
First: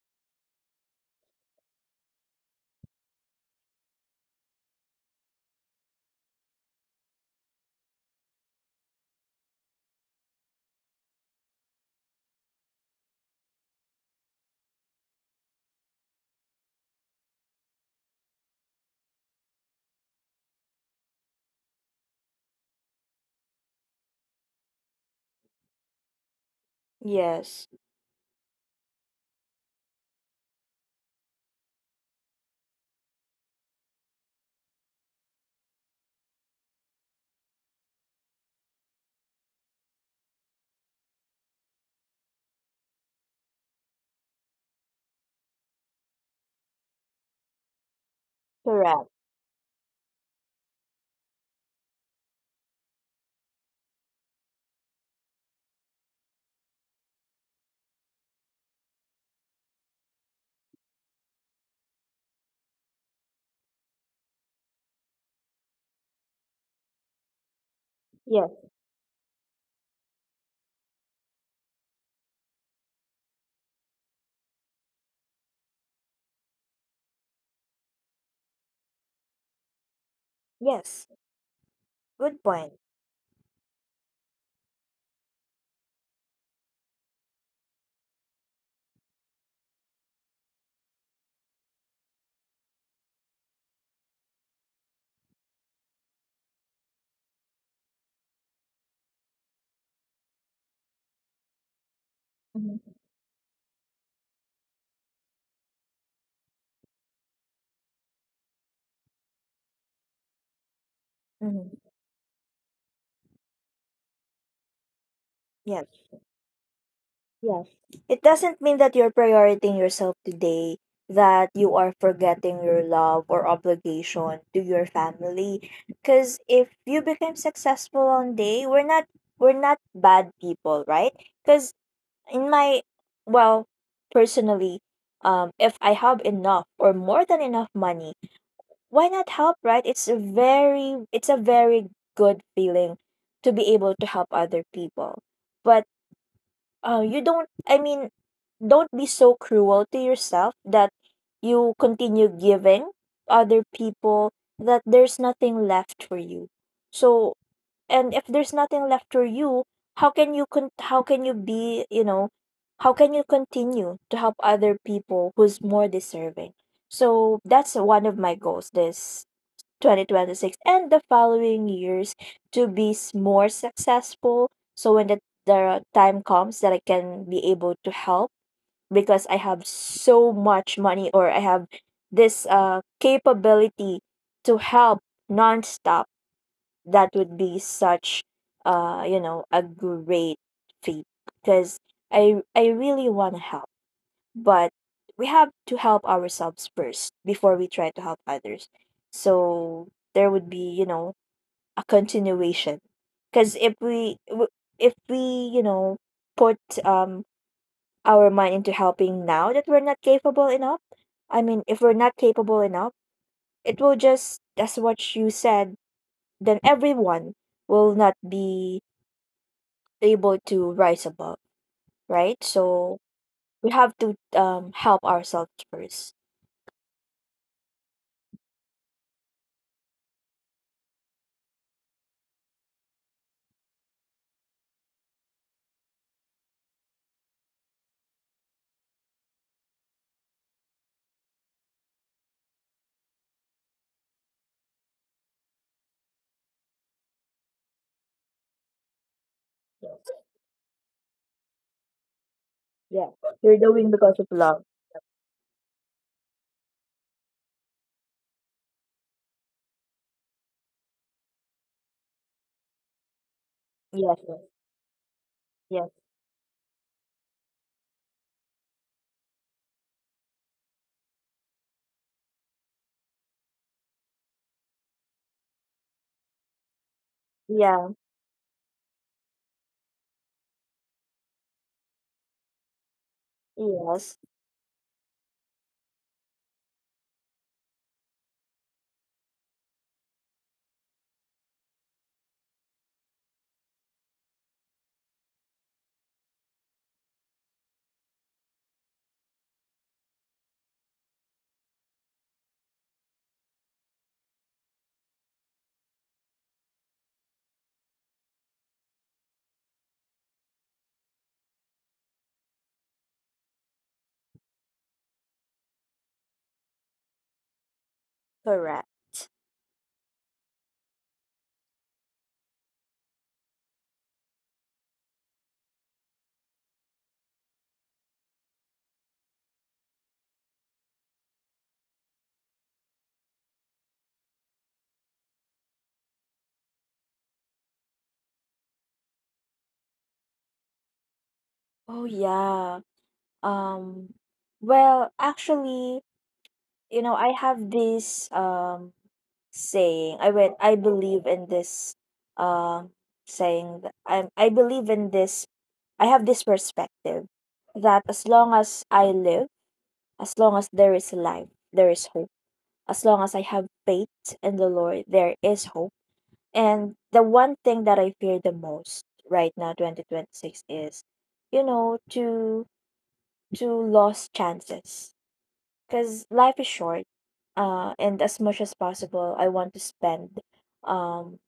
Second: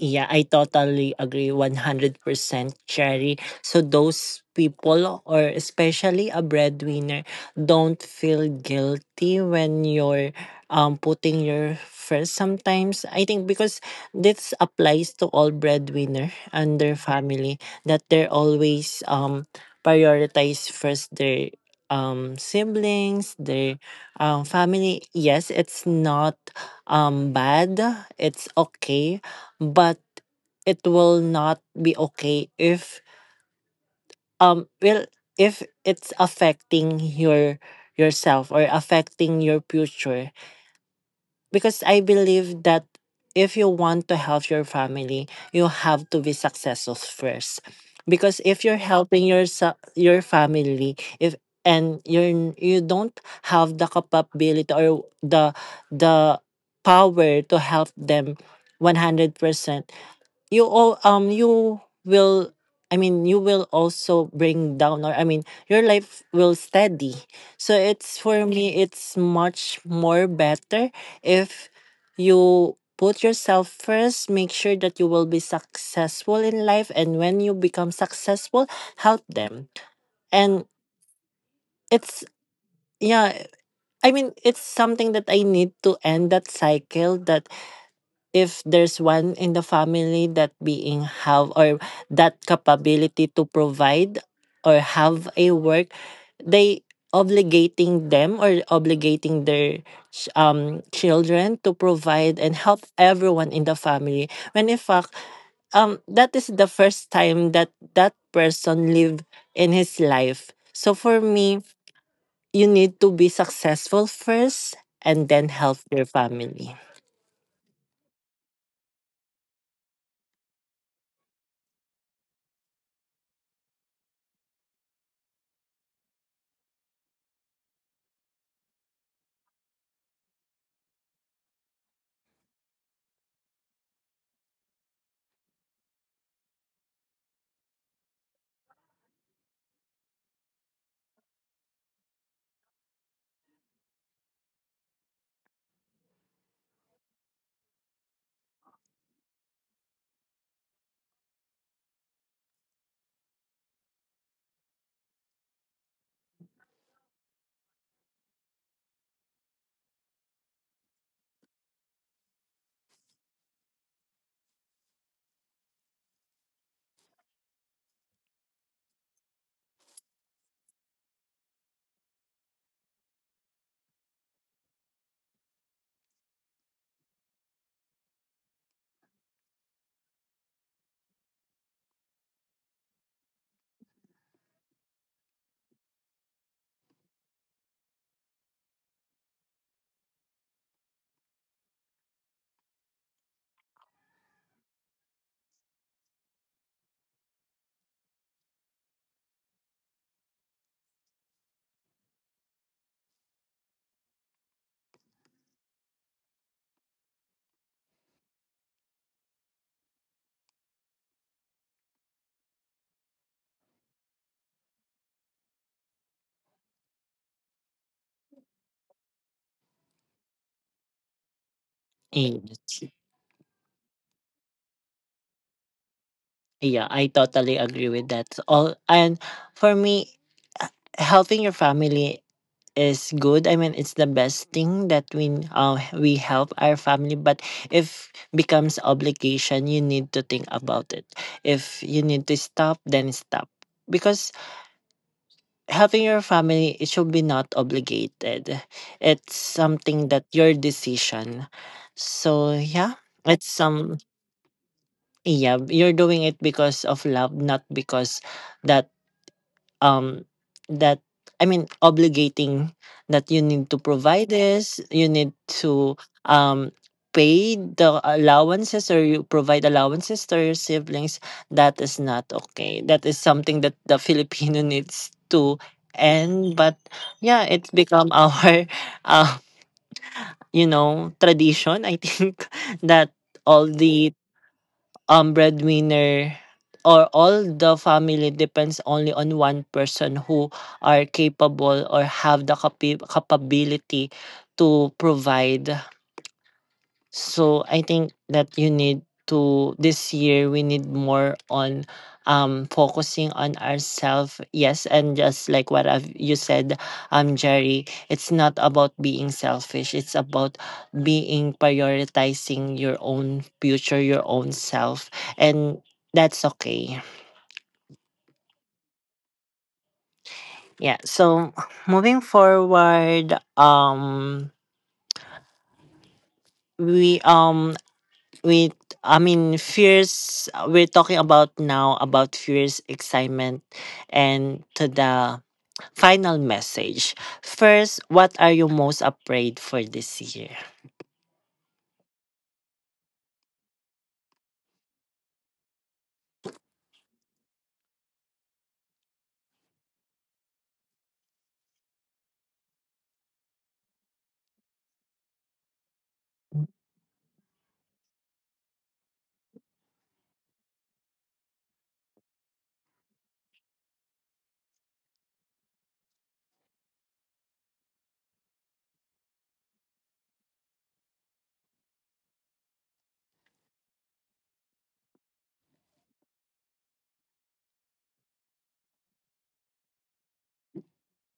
Speaker 1: Yeah, I totally agree 100%, Cherry. So those people, or especially a breadwinner, don't feel guilty when you're putting your first. Sometimes I think, because this applies to all breadwinner and their family, that they're always prioritize first their siblings, their family. Yes, it's not
Speaker 2: Yes,
Speaker 1: bad. It's okay, but it will not be okay if well, if it's affecting your yourself, or affecting your future. Because I believe that if you want to help your family, you have to be successful first. Because if you're
Speaker 2: correct.
Speaker 1: helping your your family, if and you don't have the capability or the the power to help them 100%, you all you will, I mean, you will also bring down, or I mean, your life will steady. So it's
Speaker 2: Yes,
Speaker 1: for me, it's much more better if you put yourself first, make sure that you will be successful in life, and when you become successful, help them. And
Speaker 2: yes.
Speaker 1: it's
Speaker 2: Good point.
Speaker 1: yeah, I mean, it's something that I need to end that cycle, that if there's one in the family that being have, or that capability to provide, or have a work, they obligating them, or obligating their children to provide and
Speaker 2: Mm-hmm.
Speaker 1: help everyone in the family, when in fact that is the first time that that person live in his life. So for
Speaker 2: Mm-hmm.
Speaker 1: me, you need to be successful first, and then help your family.
Speaker 2: Yes. It doesn't mean that you're prioritizing yourself today, that you are forgetting your love or obligation to your family. Cause if you become successful one day, we're not bad people, right? Cause in my, well, personally, if I have enough or more than enough money, why not help, right? It's a very good feeling to be able to help other people. But you don't, I mean, don't be so cruel to yourself that you continue giving other people that there's nothing left for you. So, and if there's nothing left for you, how can you how can you be, you know, how can you continue to help other people who's more deserving? So, that's one of my goals this 2026 and the following years, to be more successful. So when the time comes that I can be able to help because I have so much money or I have this capability to help nonstop, that would be such you know, a great feat because I really want to help. But we have to help ourselves first before we try to help others, so there would be, you know, a continuation. Because if we, you know, put um our mind into helping now that we're not capable enough, I mean, if we're not capable enough, it will just, that's what you said, then everyone will not be able to rise above, right? So
Speaker 1: Yes.
Speaker 2: we have to help ourselves first.
Speaker 1: Yeah, I totally agree with that. All and for me, h- helping your family is good. I mean, it's the best thing that we help our family. But if becomes obligation, you need to think about it. If you need to stop, then stop. Because helping your family, it should be not obligated. It's something that your decision. So yeah,
Speaker 2: Yeah.
Speaker 1: it's
Speaker 2: You're
Speaker 1: some
Speaker 2: doing because of love.
Speaker 1: yeah, you're doing it because of love, not because that um that I mean obligating, that you need to
Speaker 2: Yes.
Speaker 1: provide
Speaker 2: Yes.
Speaker 1: this, you need to
Speaker 2: Yes.
Speaker 1: um pay the allowances, or you provide allowances to your siblings. That is not okay. That is something that the Filipino needs to end. But yeah, it's
Speaker 2: Yeah.
Speaker 1: become our uh, you know, tradition I think that all the
Speaker 2: Yes,
Speaker 1: breadwinner, or all the family, depends only on one person who are capable, or have the capability to provide. So I think that you need to, this year we need more on focusing on ourselves. Yes, and just like what you said, Jerry, it's not about being selfish. It's about being prioritizing your own future, your own self, and that's okay.
Speaker 2: correct.
Speaker 1: Yeah. So, moving forward, we with, I mean, fears, we're talking about now about fears, excitement, and to the final message. First, what are you most afraid for this year?
Speaker 2: Oh yeah. Um well, actually, you know, I have this saying. I believe in this um saying that I believe in this, I have this perspective that as long as I live, as long as there is life, there is hope. As long as I have faith in the Lord, there is hope. And the one thing that I fear the most right now, 2026, is, you know, to lost chances. Because life is short. And as much as possible, I want to spend um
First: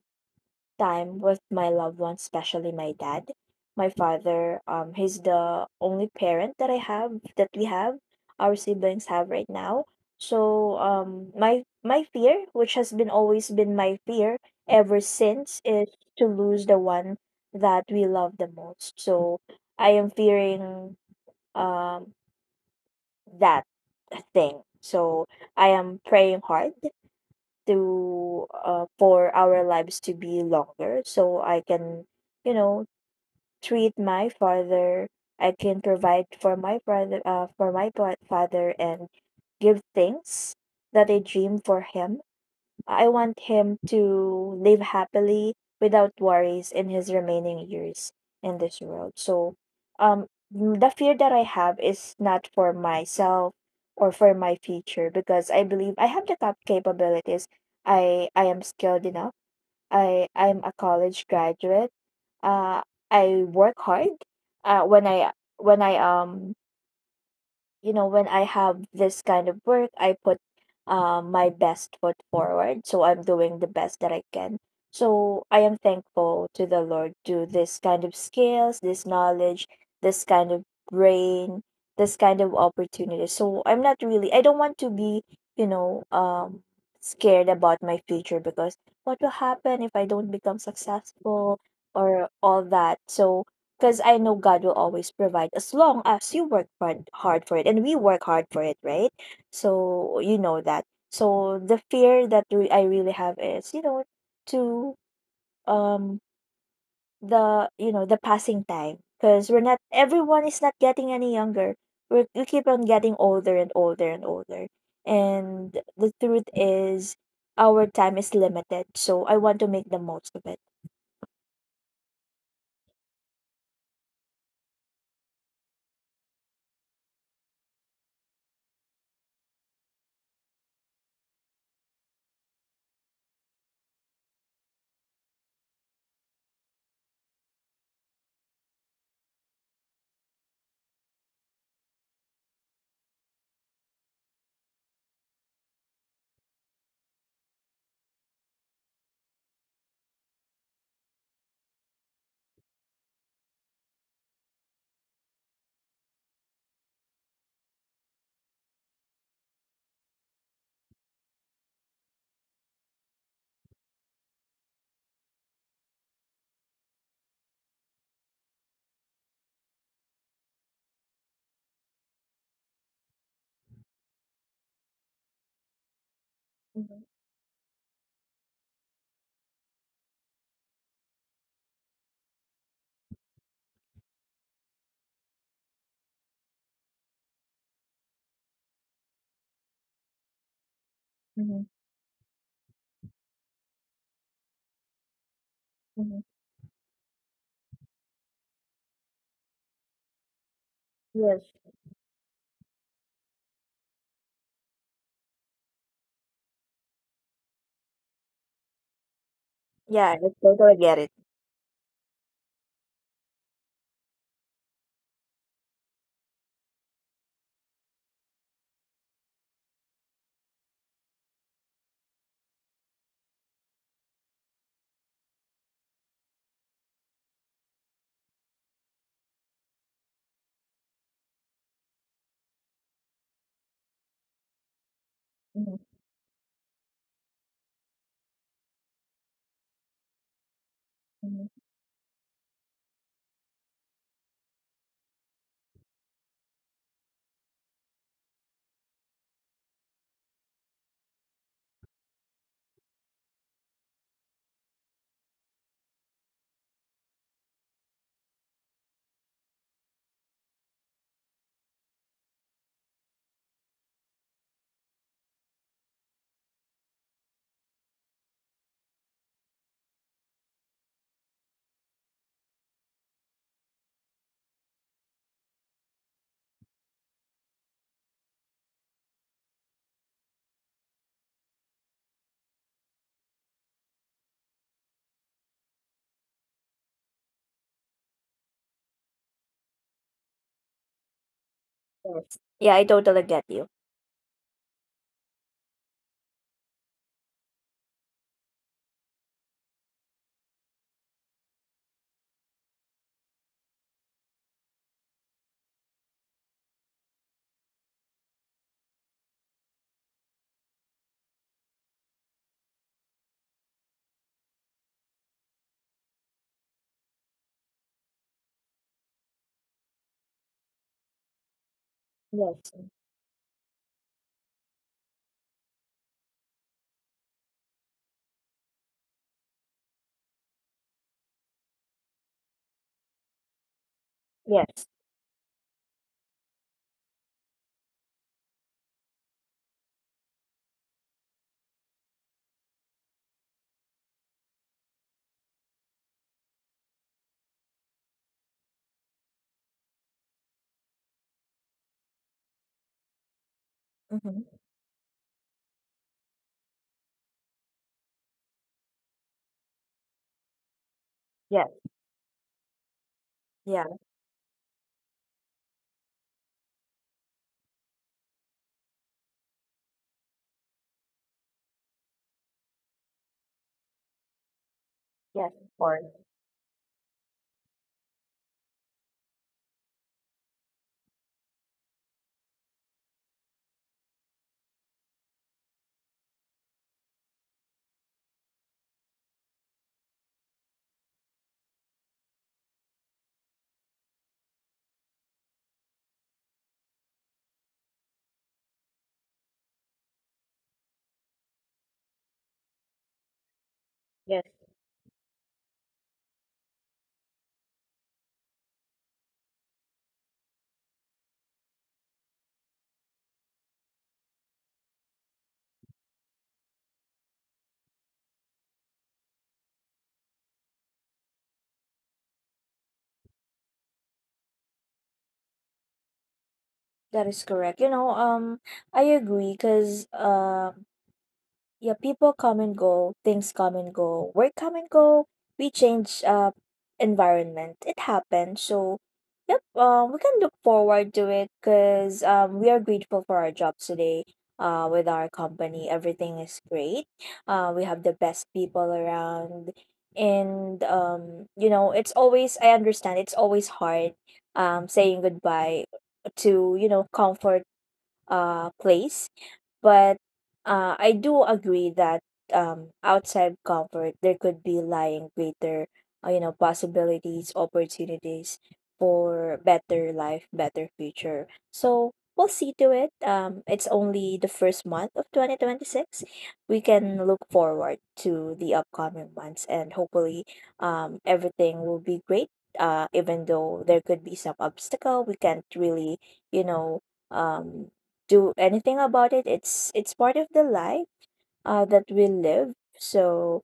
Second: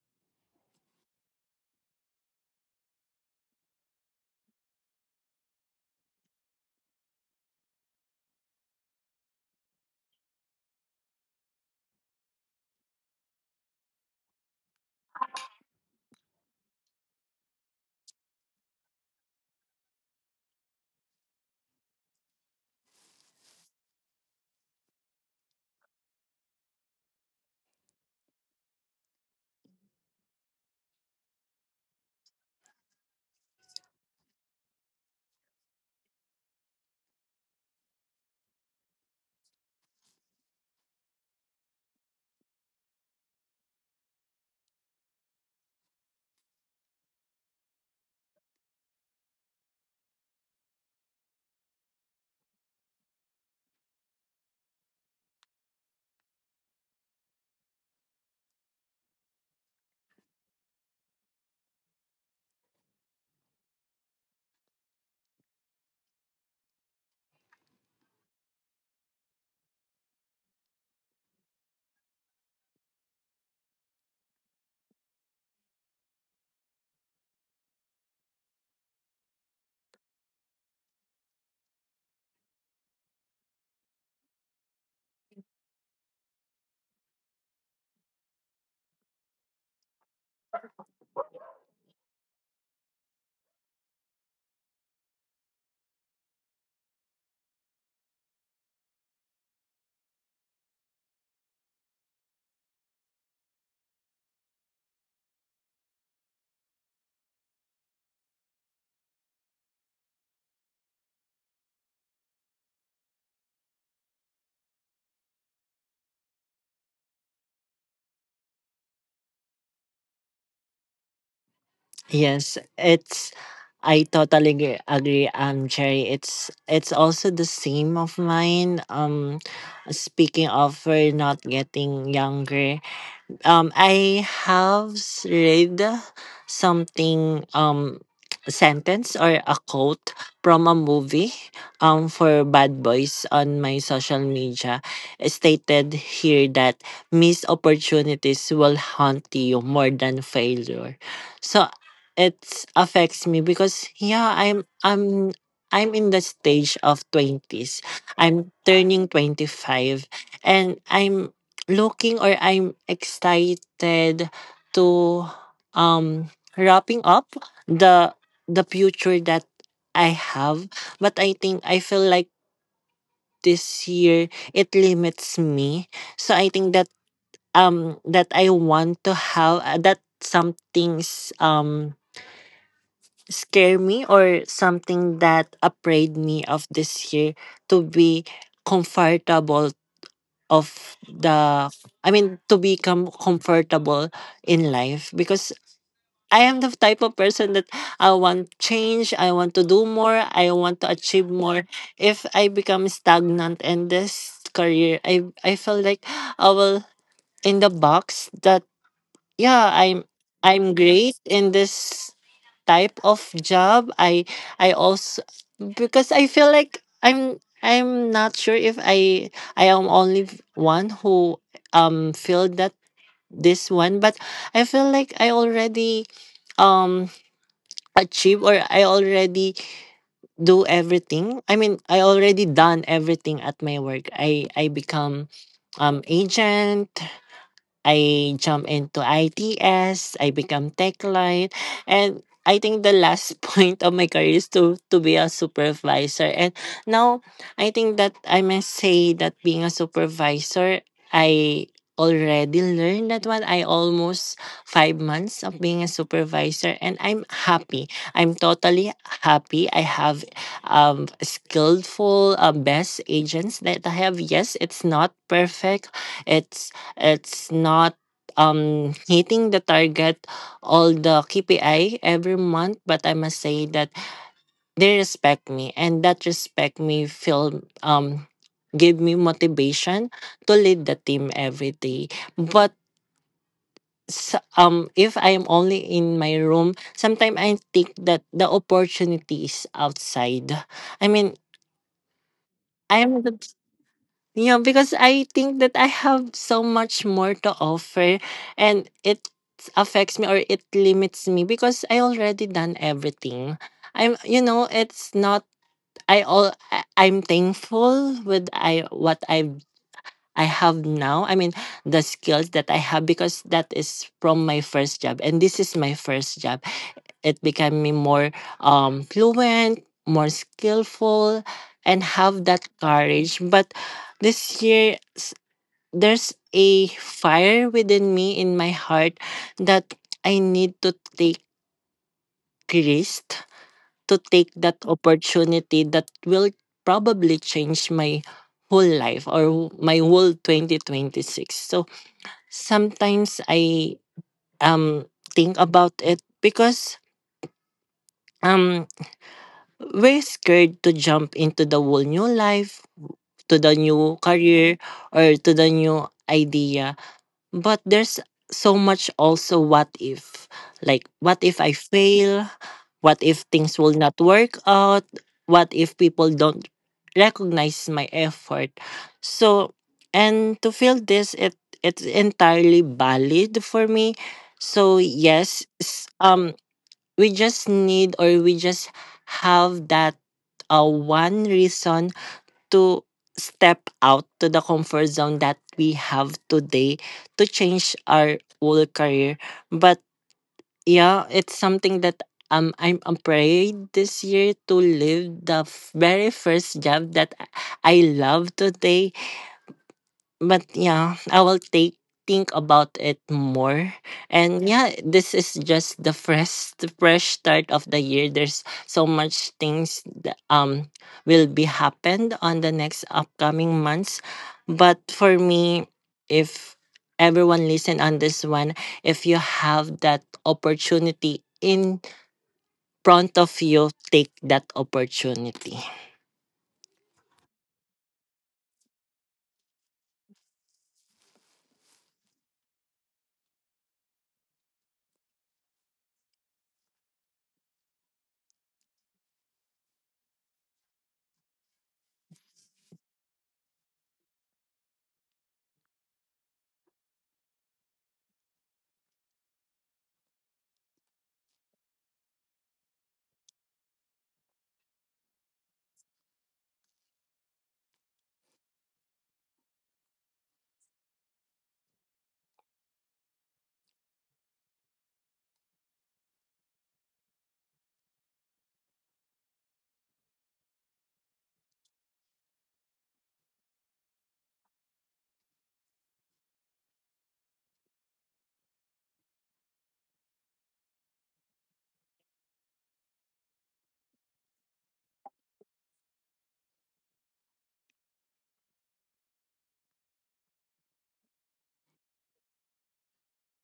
Speaker 2: time with my loved ones, especially my dad, my father. He's the only parent that I have, that we have, our siblings have right now. So my fear, which has been always been my fear ever since, is to lose the one that we love the most. So I am fearing um that thing. So I am praying hard to, for our lives to be longer so I can, you know, treat my father. I can provide for my brother, father, and give things that I dream for him. I want him to live happily without worries in his remaining years in this world. So, um, the fear that I have is not for myself or for my future because I believe I have the capabilities. I am skilled enough. I'm a college graduate. Uh, I work hard. Uh, when I when I, you know, when I have this kind of work, I put my best foot forward, so I'm doing the best that I can. So I am thankful to the Lord to this kind of skills, this knowledge, this kind of brain, this kind of opportunity. So I'm not really, I don't want to be, you know, scared about my future because what will happen if I don't become successful or all that. So because I know God will always provide as long as you work hard for it and we work hard for it, right? So you know that. So the fear that I really have is, you know, to um the, you know, the passing time because we're not everyone is not getting any younger. We keep on getting older and older and older. And the truth is, our time is limited. So I want to make the most of it.
Speaker 1: Yes, it's agree, Cherry. It's also the same of mine. Speaking of we're not getting younger, I have read something sentence or a quote from a movie for Bad Boys on my social media. It stated here that missed opportunities will haunt you more than failure. So it affects me because yeah, I'm I'm in the stage of 20s. I'm turning 25, and I'm looking, or I'm excited to um wrapping up the the future that I have. But I think I feel like this year it limits me. So I think that
Speaker 2: Mhm,
Speaker 1: that I want to have, that some things scare me, or something that afraid me of this year, to be comfortable of the,
Speaker 2: mhm,
Speaker 1: I mean, to become comfortable in life. Because
Speaker 2: mhm.
Speaker 1: I am the type of person that I want change, I want to do more, I want to achieve
Speaker 2: Yes.
Speaker 1: more. If I become stagnant in this career, I feel like I will in the box that yeah,
Speaker 2: Yeah, I
Speaker 1: I'm
Speaker 2: totally get it.
Speaker 1: great in this type of job. I also, because I feel like I'm not sure if I am only one who feel that this one. But I feel like I already um achieve, or I already do everything. I mean, I already done everything at my work. I become
Speaker 2: Mhm,
Speaker 1: agent. I jump into ITS, I become tech line,
Speaker 2: mhm.
Speaker 1: and I think the last point of my career is to be a supervisor. And now I think that I must say that being a supervisor, I already learned that one. I almost 5 months of being a supervisor, and I'm happy. I'm totally happy. I have skillful best agents that I have. Yes, it's not perfect. It's It's not hitting the target all the KPI every month, but I must say that they respect me and that respect me feel give me motivation to lead the team every day. But if I am only in my room, sometimes I think that the opportunity is outside. I mean,
Speaker 2: Yes. Yeah, I
Speaker 1: I'm the
Speaker 2: totally get you.
Speaker 1: Yeah, because I think that I have so much more to offer, and it affects me or it limits me because I already done everything. I'm you know, it's not I all I- I'm thankful with I what I have now. I mean, the skills that I have, because that is from my first job and this is my first job. It became me more fluent, more skillful, and have that
Speaker 2: Yes.
Speaker 1: courage. But this year there's a fire within me in my heart that I need to take risk, to take that
Speaker 2: Yes.
Speaker 1: opportunity that will probably change my whole life or my whole 2026. So sometimes I um think about it, because um we're scared to jump into the whole new life, to the new
Speaker 2: Mm-hmm.
Speaker 1: career or to the new idea. But there's so much also, what if, like, what if I
Speaker 2: Yeah.
Speaker 1: fail, what if things will
Speaker 2: Yeah.
Speaker 1: not work out, what if people don't recognize my effort? So, and to feel this, it's entirely valid for me. So
Speaker 2: Yes.
Speaker 1: yes,
Speaker 2: Or
Speaker 1: we just need, or we just have that one reason to step out to the comfort zone that we have today, to change our whole career. But yeah, it's something that I'm afraid this year to leave the very first job that I love today. But yeah, I will take think about it more. And
Speaker 2: yes.
Speaker 1: yeah, this is just the fresh start of the year. There's so much things that, will be happened on the next upcoming months. But for me, if everyone listen on this one, if you have that opportunity in front of you, take that opportunity.
Speaker 2: That is correct. You know, I agree because yeah, people come and go, things come and go, work come and go. We change environment. It happens. So, yep, we can look forward to it because we are grateful for our jobs today. With our company, everything is great. We have the best people around, and you know, it's always, I understand, it's always hard, saying goodbye to, you know, comfort place, but I do agree that outside comfort, there could be lying greater, you know, possibilities, opportunities for better life, better future. So we'll see to it. It's only the first month of 2026. We can look forward to the upcoming months, and hopefully everything will be great. Even though there could be some obstacle, we can't really, you know, um, do anything about it. It's part of the life that we live. So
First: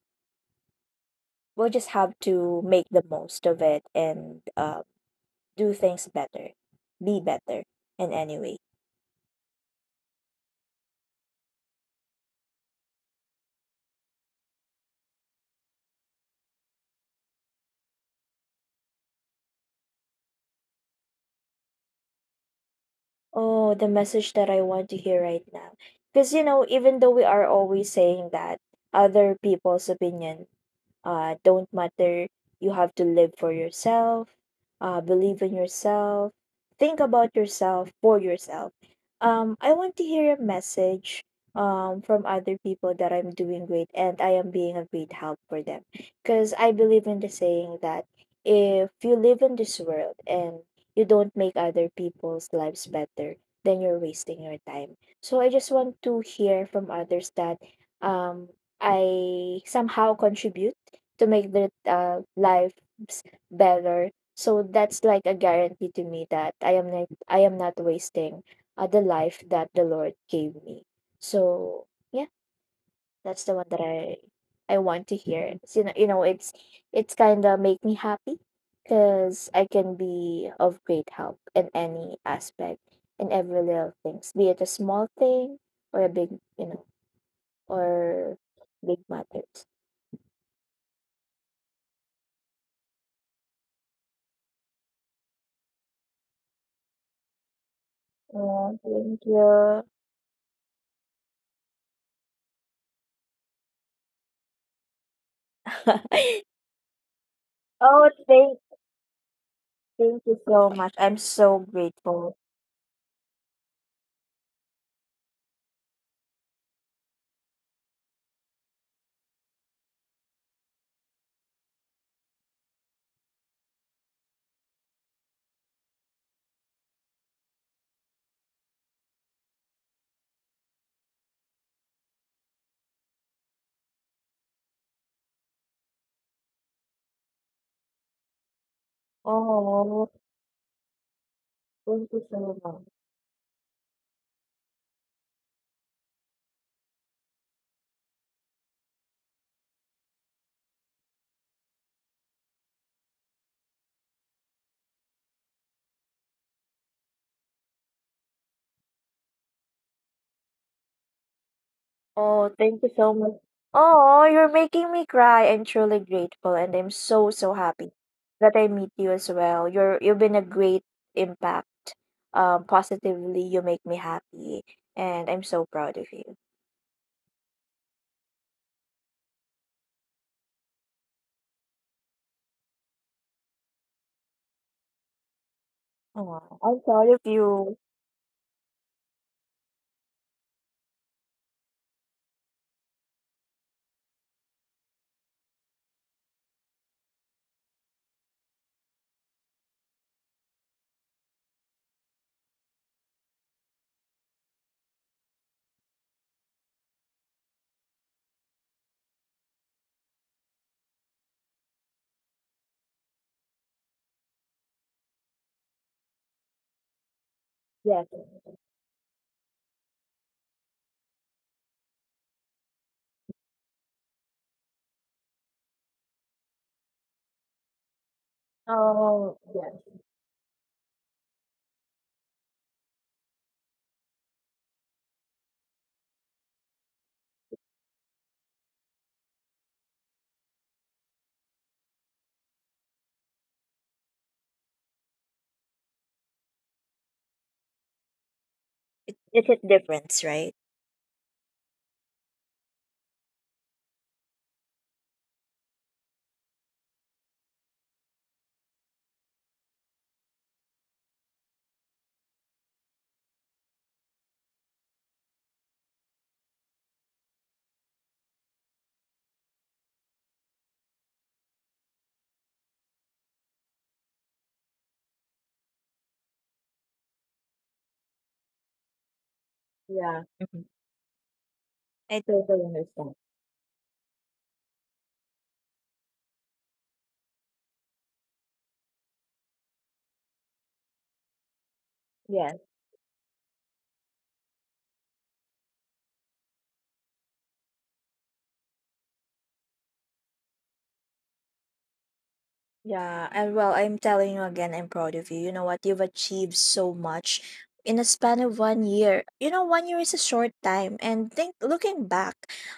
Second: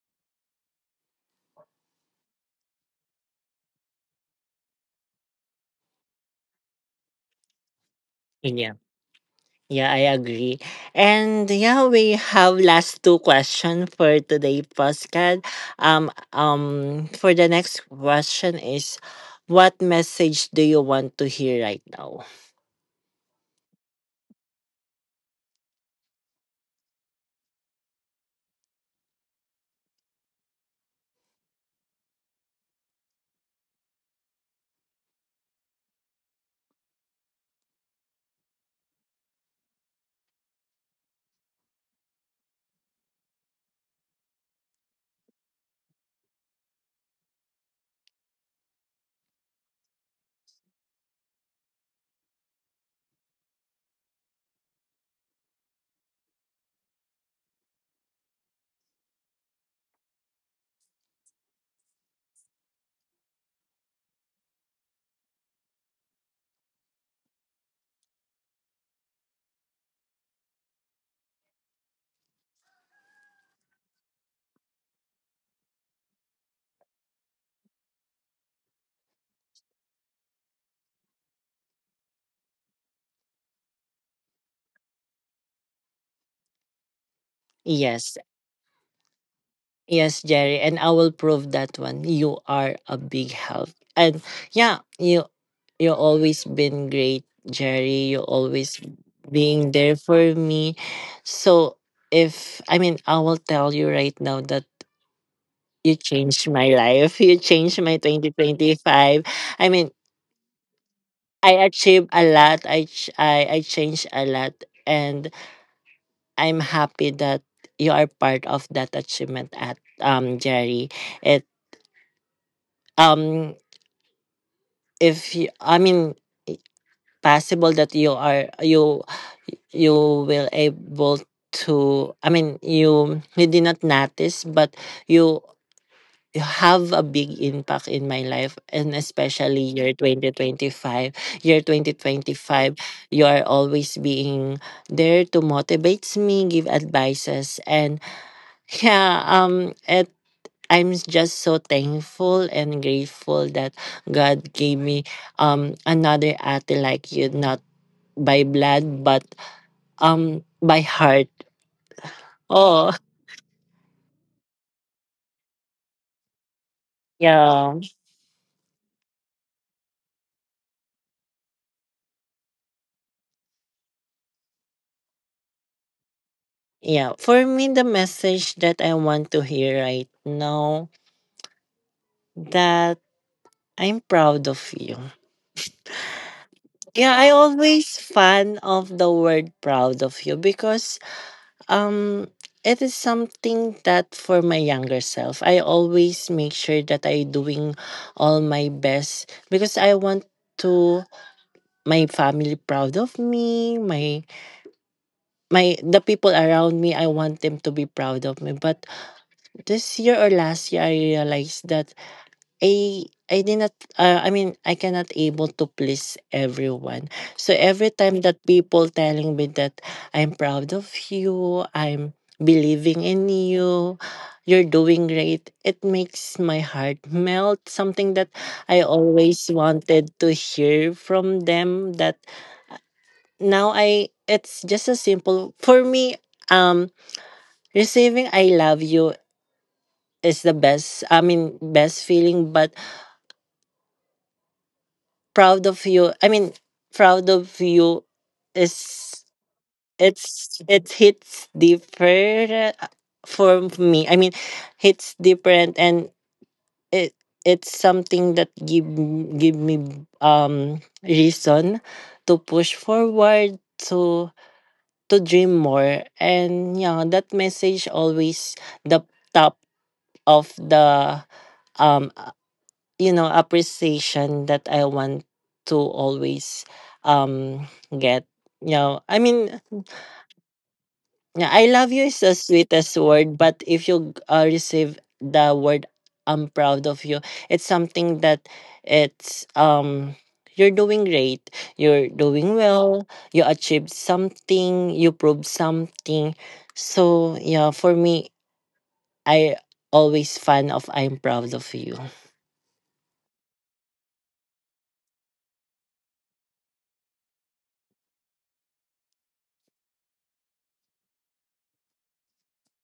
Speaker 2: we'll just have to make the most of it and, do things better, be better in any way.
Speaker 1: Yeah. Yeah, I agree. And yeah, we have last two question for today, Pascal. Um, for the next question is, what message do you want to hear right now?
Speaker 2: Oh, the message that I want to hear right now. Because, you know, even though we are always saying that other people's opinion, don't matter. You have to live for yourself, believe in yourself, think about yourself for yourself. I want to hear a message, from other people that I'm doing great and I am being a great help for them. Because I believe in the saying that if you live in this world and you don't make other people's lives better, then you're wasting your time. So I just want to hear from others that, um, I somehow contribute to make their lives better. So that's like a guarantee to me that I am not wasting the life that the Lord gave me. So yeah, that's the one that I want to hear. It's, you know, it's kind of make me happy because I can be of great help in any aspect, in every little things, be it a small thing or a big, you know,
Speaker 1: Yes,
Speaker 2: or big matters.
Speaker 1: yes, Jerry, and I will prove that one. You are a big help, and yeah, you always been great, Jerry. You always
Speaker 2: Oh, thank
Speaker 1: being
Speaker 2: you.
Speaker 1: there for me. So if I mean, I will tell you right now that you changed my life. You changed my
Speaker 2: Oh,
Speaker 1: twenty
Speaker 2: thank,
Speaker 1: twenty five. I mean,
Speaker 2: thank you so much. I'm
Speaker 1: I
Speaker 2: so
Speaker 1: achieved a
Speaker 2: grateful.
Speaker 1: lot. I changed a lot. And I'm happy that you are part of that achievement at Jerry. It um if you, I mean, i- possible that you are you you will able to, I mean, you did not notice, but you have a big impact in my life, and especially year
Speaker 2: Oh,
Speaker 1: 2025. Year
Speaker 2: thank you so
Speaker 1: 2025
Speaker 2: much.
Speaker 1: you are always being there to motivate me, give advices, and yeah, it I'm just so thankful and grateful that God gave me another ate like you, not by blood but by heart.
Speaker 2: Oh, thank you
Speaker 1: Oh.
Speaker 2: so much. Oh, you're making me cry. I'm truly grateful and I'm so, so
Speaker 1: Yeah.
Speaker 2: happy that I meet you as well. You've been a great impact. Positively, you make me happy and I'm so proud of you.
Speaker 1: Yeah, for me the message that I want to hear right now, that I'm proud of you.
Speaker 2: Oh, I'm proud
Speaker 1: Yeah,
Speaker 2: of
Speaker 1: I
Speaker 2: you.
Speaker 1: always fan of the word proud of you, because um it is something that for my younger self, I always make sure that I doing all my best because I want to my family proud of me, my the people around me, I want them to be proud of me. But this year or last year I realized that I did not, I mean, I cannot able to please everyone. So every
Speaker 2: Yes.
Speaker 1: time that people telling me that I'm proud of you, I'm believing in you, you're doing great, it makes my heart melt. Something that I
Speaker 2: Oh,
Speaker 1: always
Speaker 2: yes.
Speaker 1: wanted to hear from them, that now I it's just a simple for me, um receiving I love you is the best, I mean best feeling, but proud of you, I mean proud of you
Speaker 2: It,
Speaker 1: is,
Speaker 2: it hit difference, right?
Speaker 1: it hits deeper, for me, I mean hits different, and it it's something that give me reason to push forward, to dream more. And yeah, that message always the top of the, um you know, appreciation that I want to always um get. You know, I mean,
Speaker 2: Yeah. Mhm.
Speaker 1: yeah, I love you is
Speaker 2: I
Speaker 1: the
Speaker 2: totally
Speaker 1: sweetest
Speaker 2: understand.
Speaker 1: word, but if you receive the word I'm proud of you, it's something that it's you're doing great, you're doing
Speaker 2: Yeah.
Speaker 1: well, you achieved something, you proved something. So yeah, for me, I always fan of I'm proud of you.
Speaker 2: Yeah, and well, I'm telling you again, I'm proud of you. You know what? You've achieved so much in a span of one year. You know, one year is a short time, and think looking back,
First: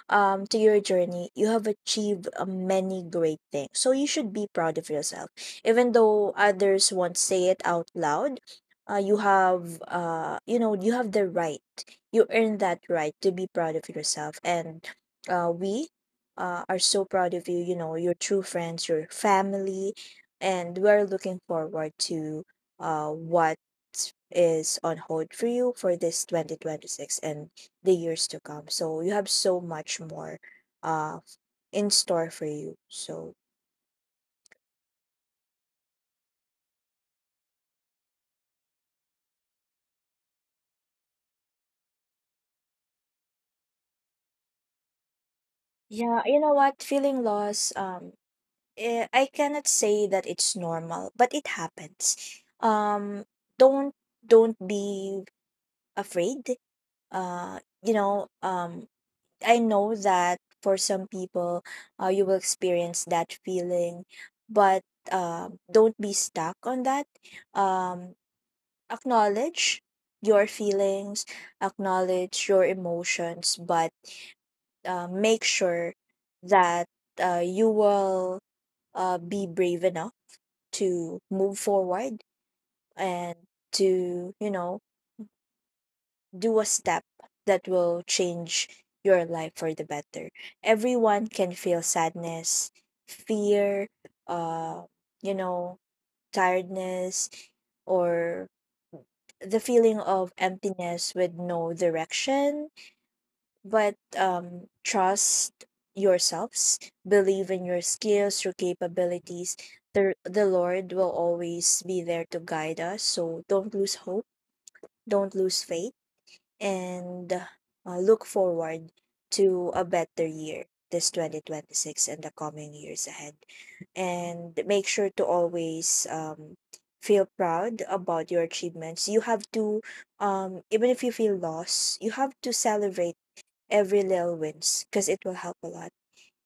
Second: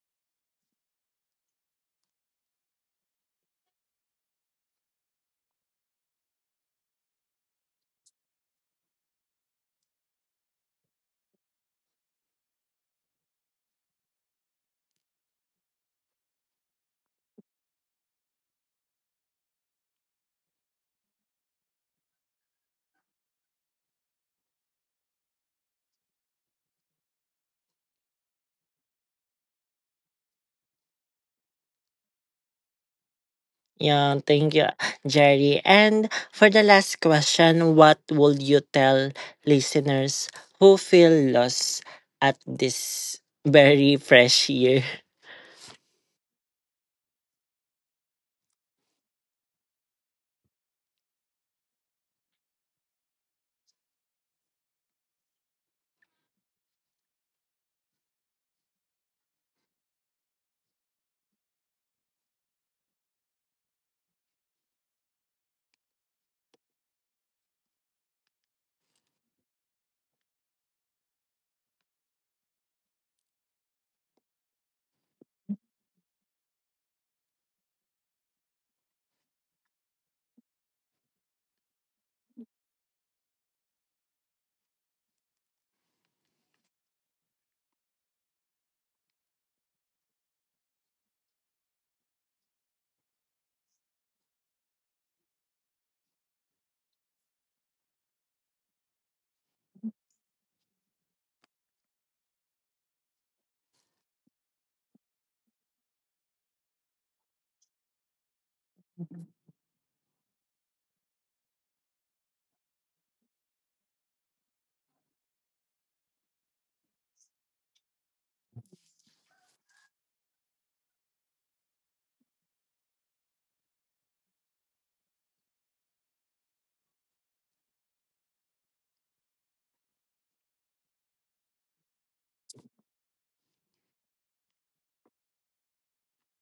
Speaker 2: to your journey, you have achieved many great things. So you should be proud of yourself, even though others won't say it out loud. You have, you know, you have the right. You earn that right to be proud of yourself, and we. Are so proud of you. You know, your true friends, your family, and we're looking forward to what is on hold for you for this 2026 and the years to come. So you have so much more uh, in store for you. So
Speaker 1: Yeah, thank you, Jerry. And for the last question, what would you tell listeners who feel lost at this very fresh year?
Speaker 2: yeah, you know what? Feeling lost, I cannot say that it's normal, but it happens. Um, don't don't be afraid. You know, I know that for some people, you will experience that feeling, but don't be stuck on that. Um, Acknowledge your feelings, acknowledge your emotions, but make sure that you will be brave enough to move forward and to, you know, do a step that will change your life for the better. Everyone can feel sadness, fear, uh, you know, tiredness, or the feeling of emptiness with no direction. But trust yourselves, believe in your skills, your capabilities. The Lord will always be there to guide us. So don't lose hope, don't lose faith, and look forward to a better year this 2026 and the coming years ahead, and make sure to always, feel proud about your achievements. You have to, even if you feel lost, you have to celebrate every little wins because it will help a lot,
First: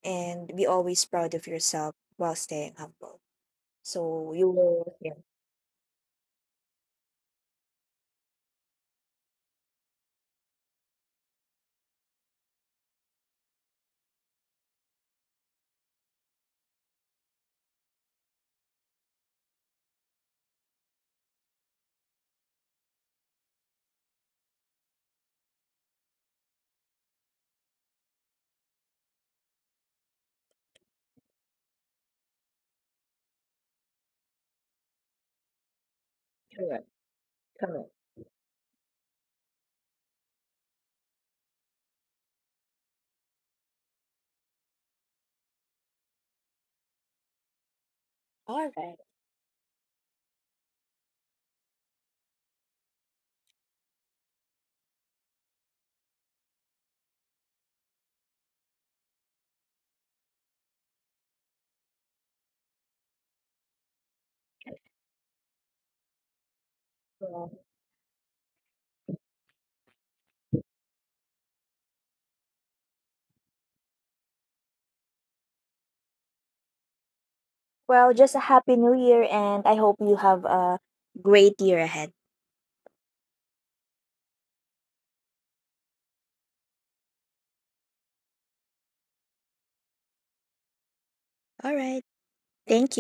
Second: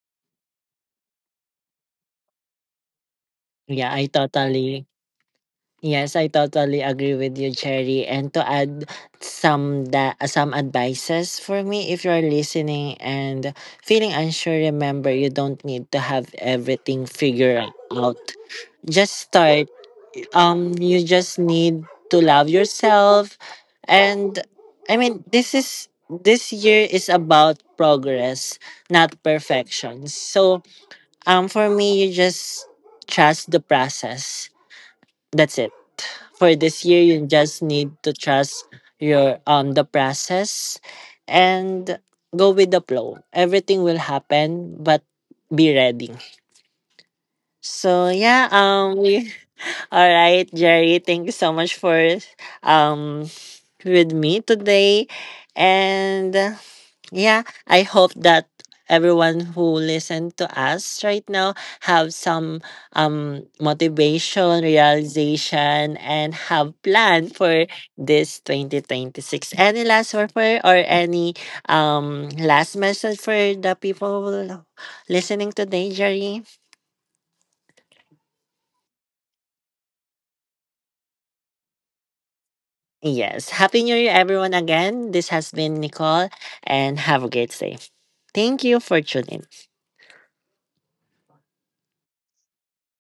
Speaker 2: and be always proud of yourself while staying humble,
Speaker 1: Yeah, I
Speaker 2: so you
Speaker 1: totally.
Speaker 2: will, yeah,
Speaker 1: Yes, I totally agree with you, Cherry. And to add some advices for me, if you're listening and feeling unsure, remember you don't need to have everything figured out. Just start. You just need to love yourself. And I mean, this year is about progress, not perfection. So, for me, you just trust the process. That's it. For this
Speaker 2: correct,
Speaker 1: year, you just need
Speaker 2: correct.
Speaker 1: to trust your the process, and go with the flow. Everything will happen, but be ready. So yeah,
Speaker 2: All right.
Speaker 1: we all right, Jerry, thank you so much for um with me today. And yeah, I hope that everyone who listened to us right now have some motivation, realization, and have plan for this 2026. Any last word for, or any last message for the people listening today, Jerry?
Speaker 2: Well, just a happy new year and I hope you have a great year ahead.
Speaker 1: Yes. Happy New Year, everyone, again. This has been Nicole, and have a great day. Thank you for tuning.
Speaker 2: All right. Thank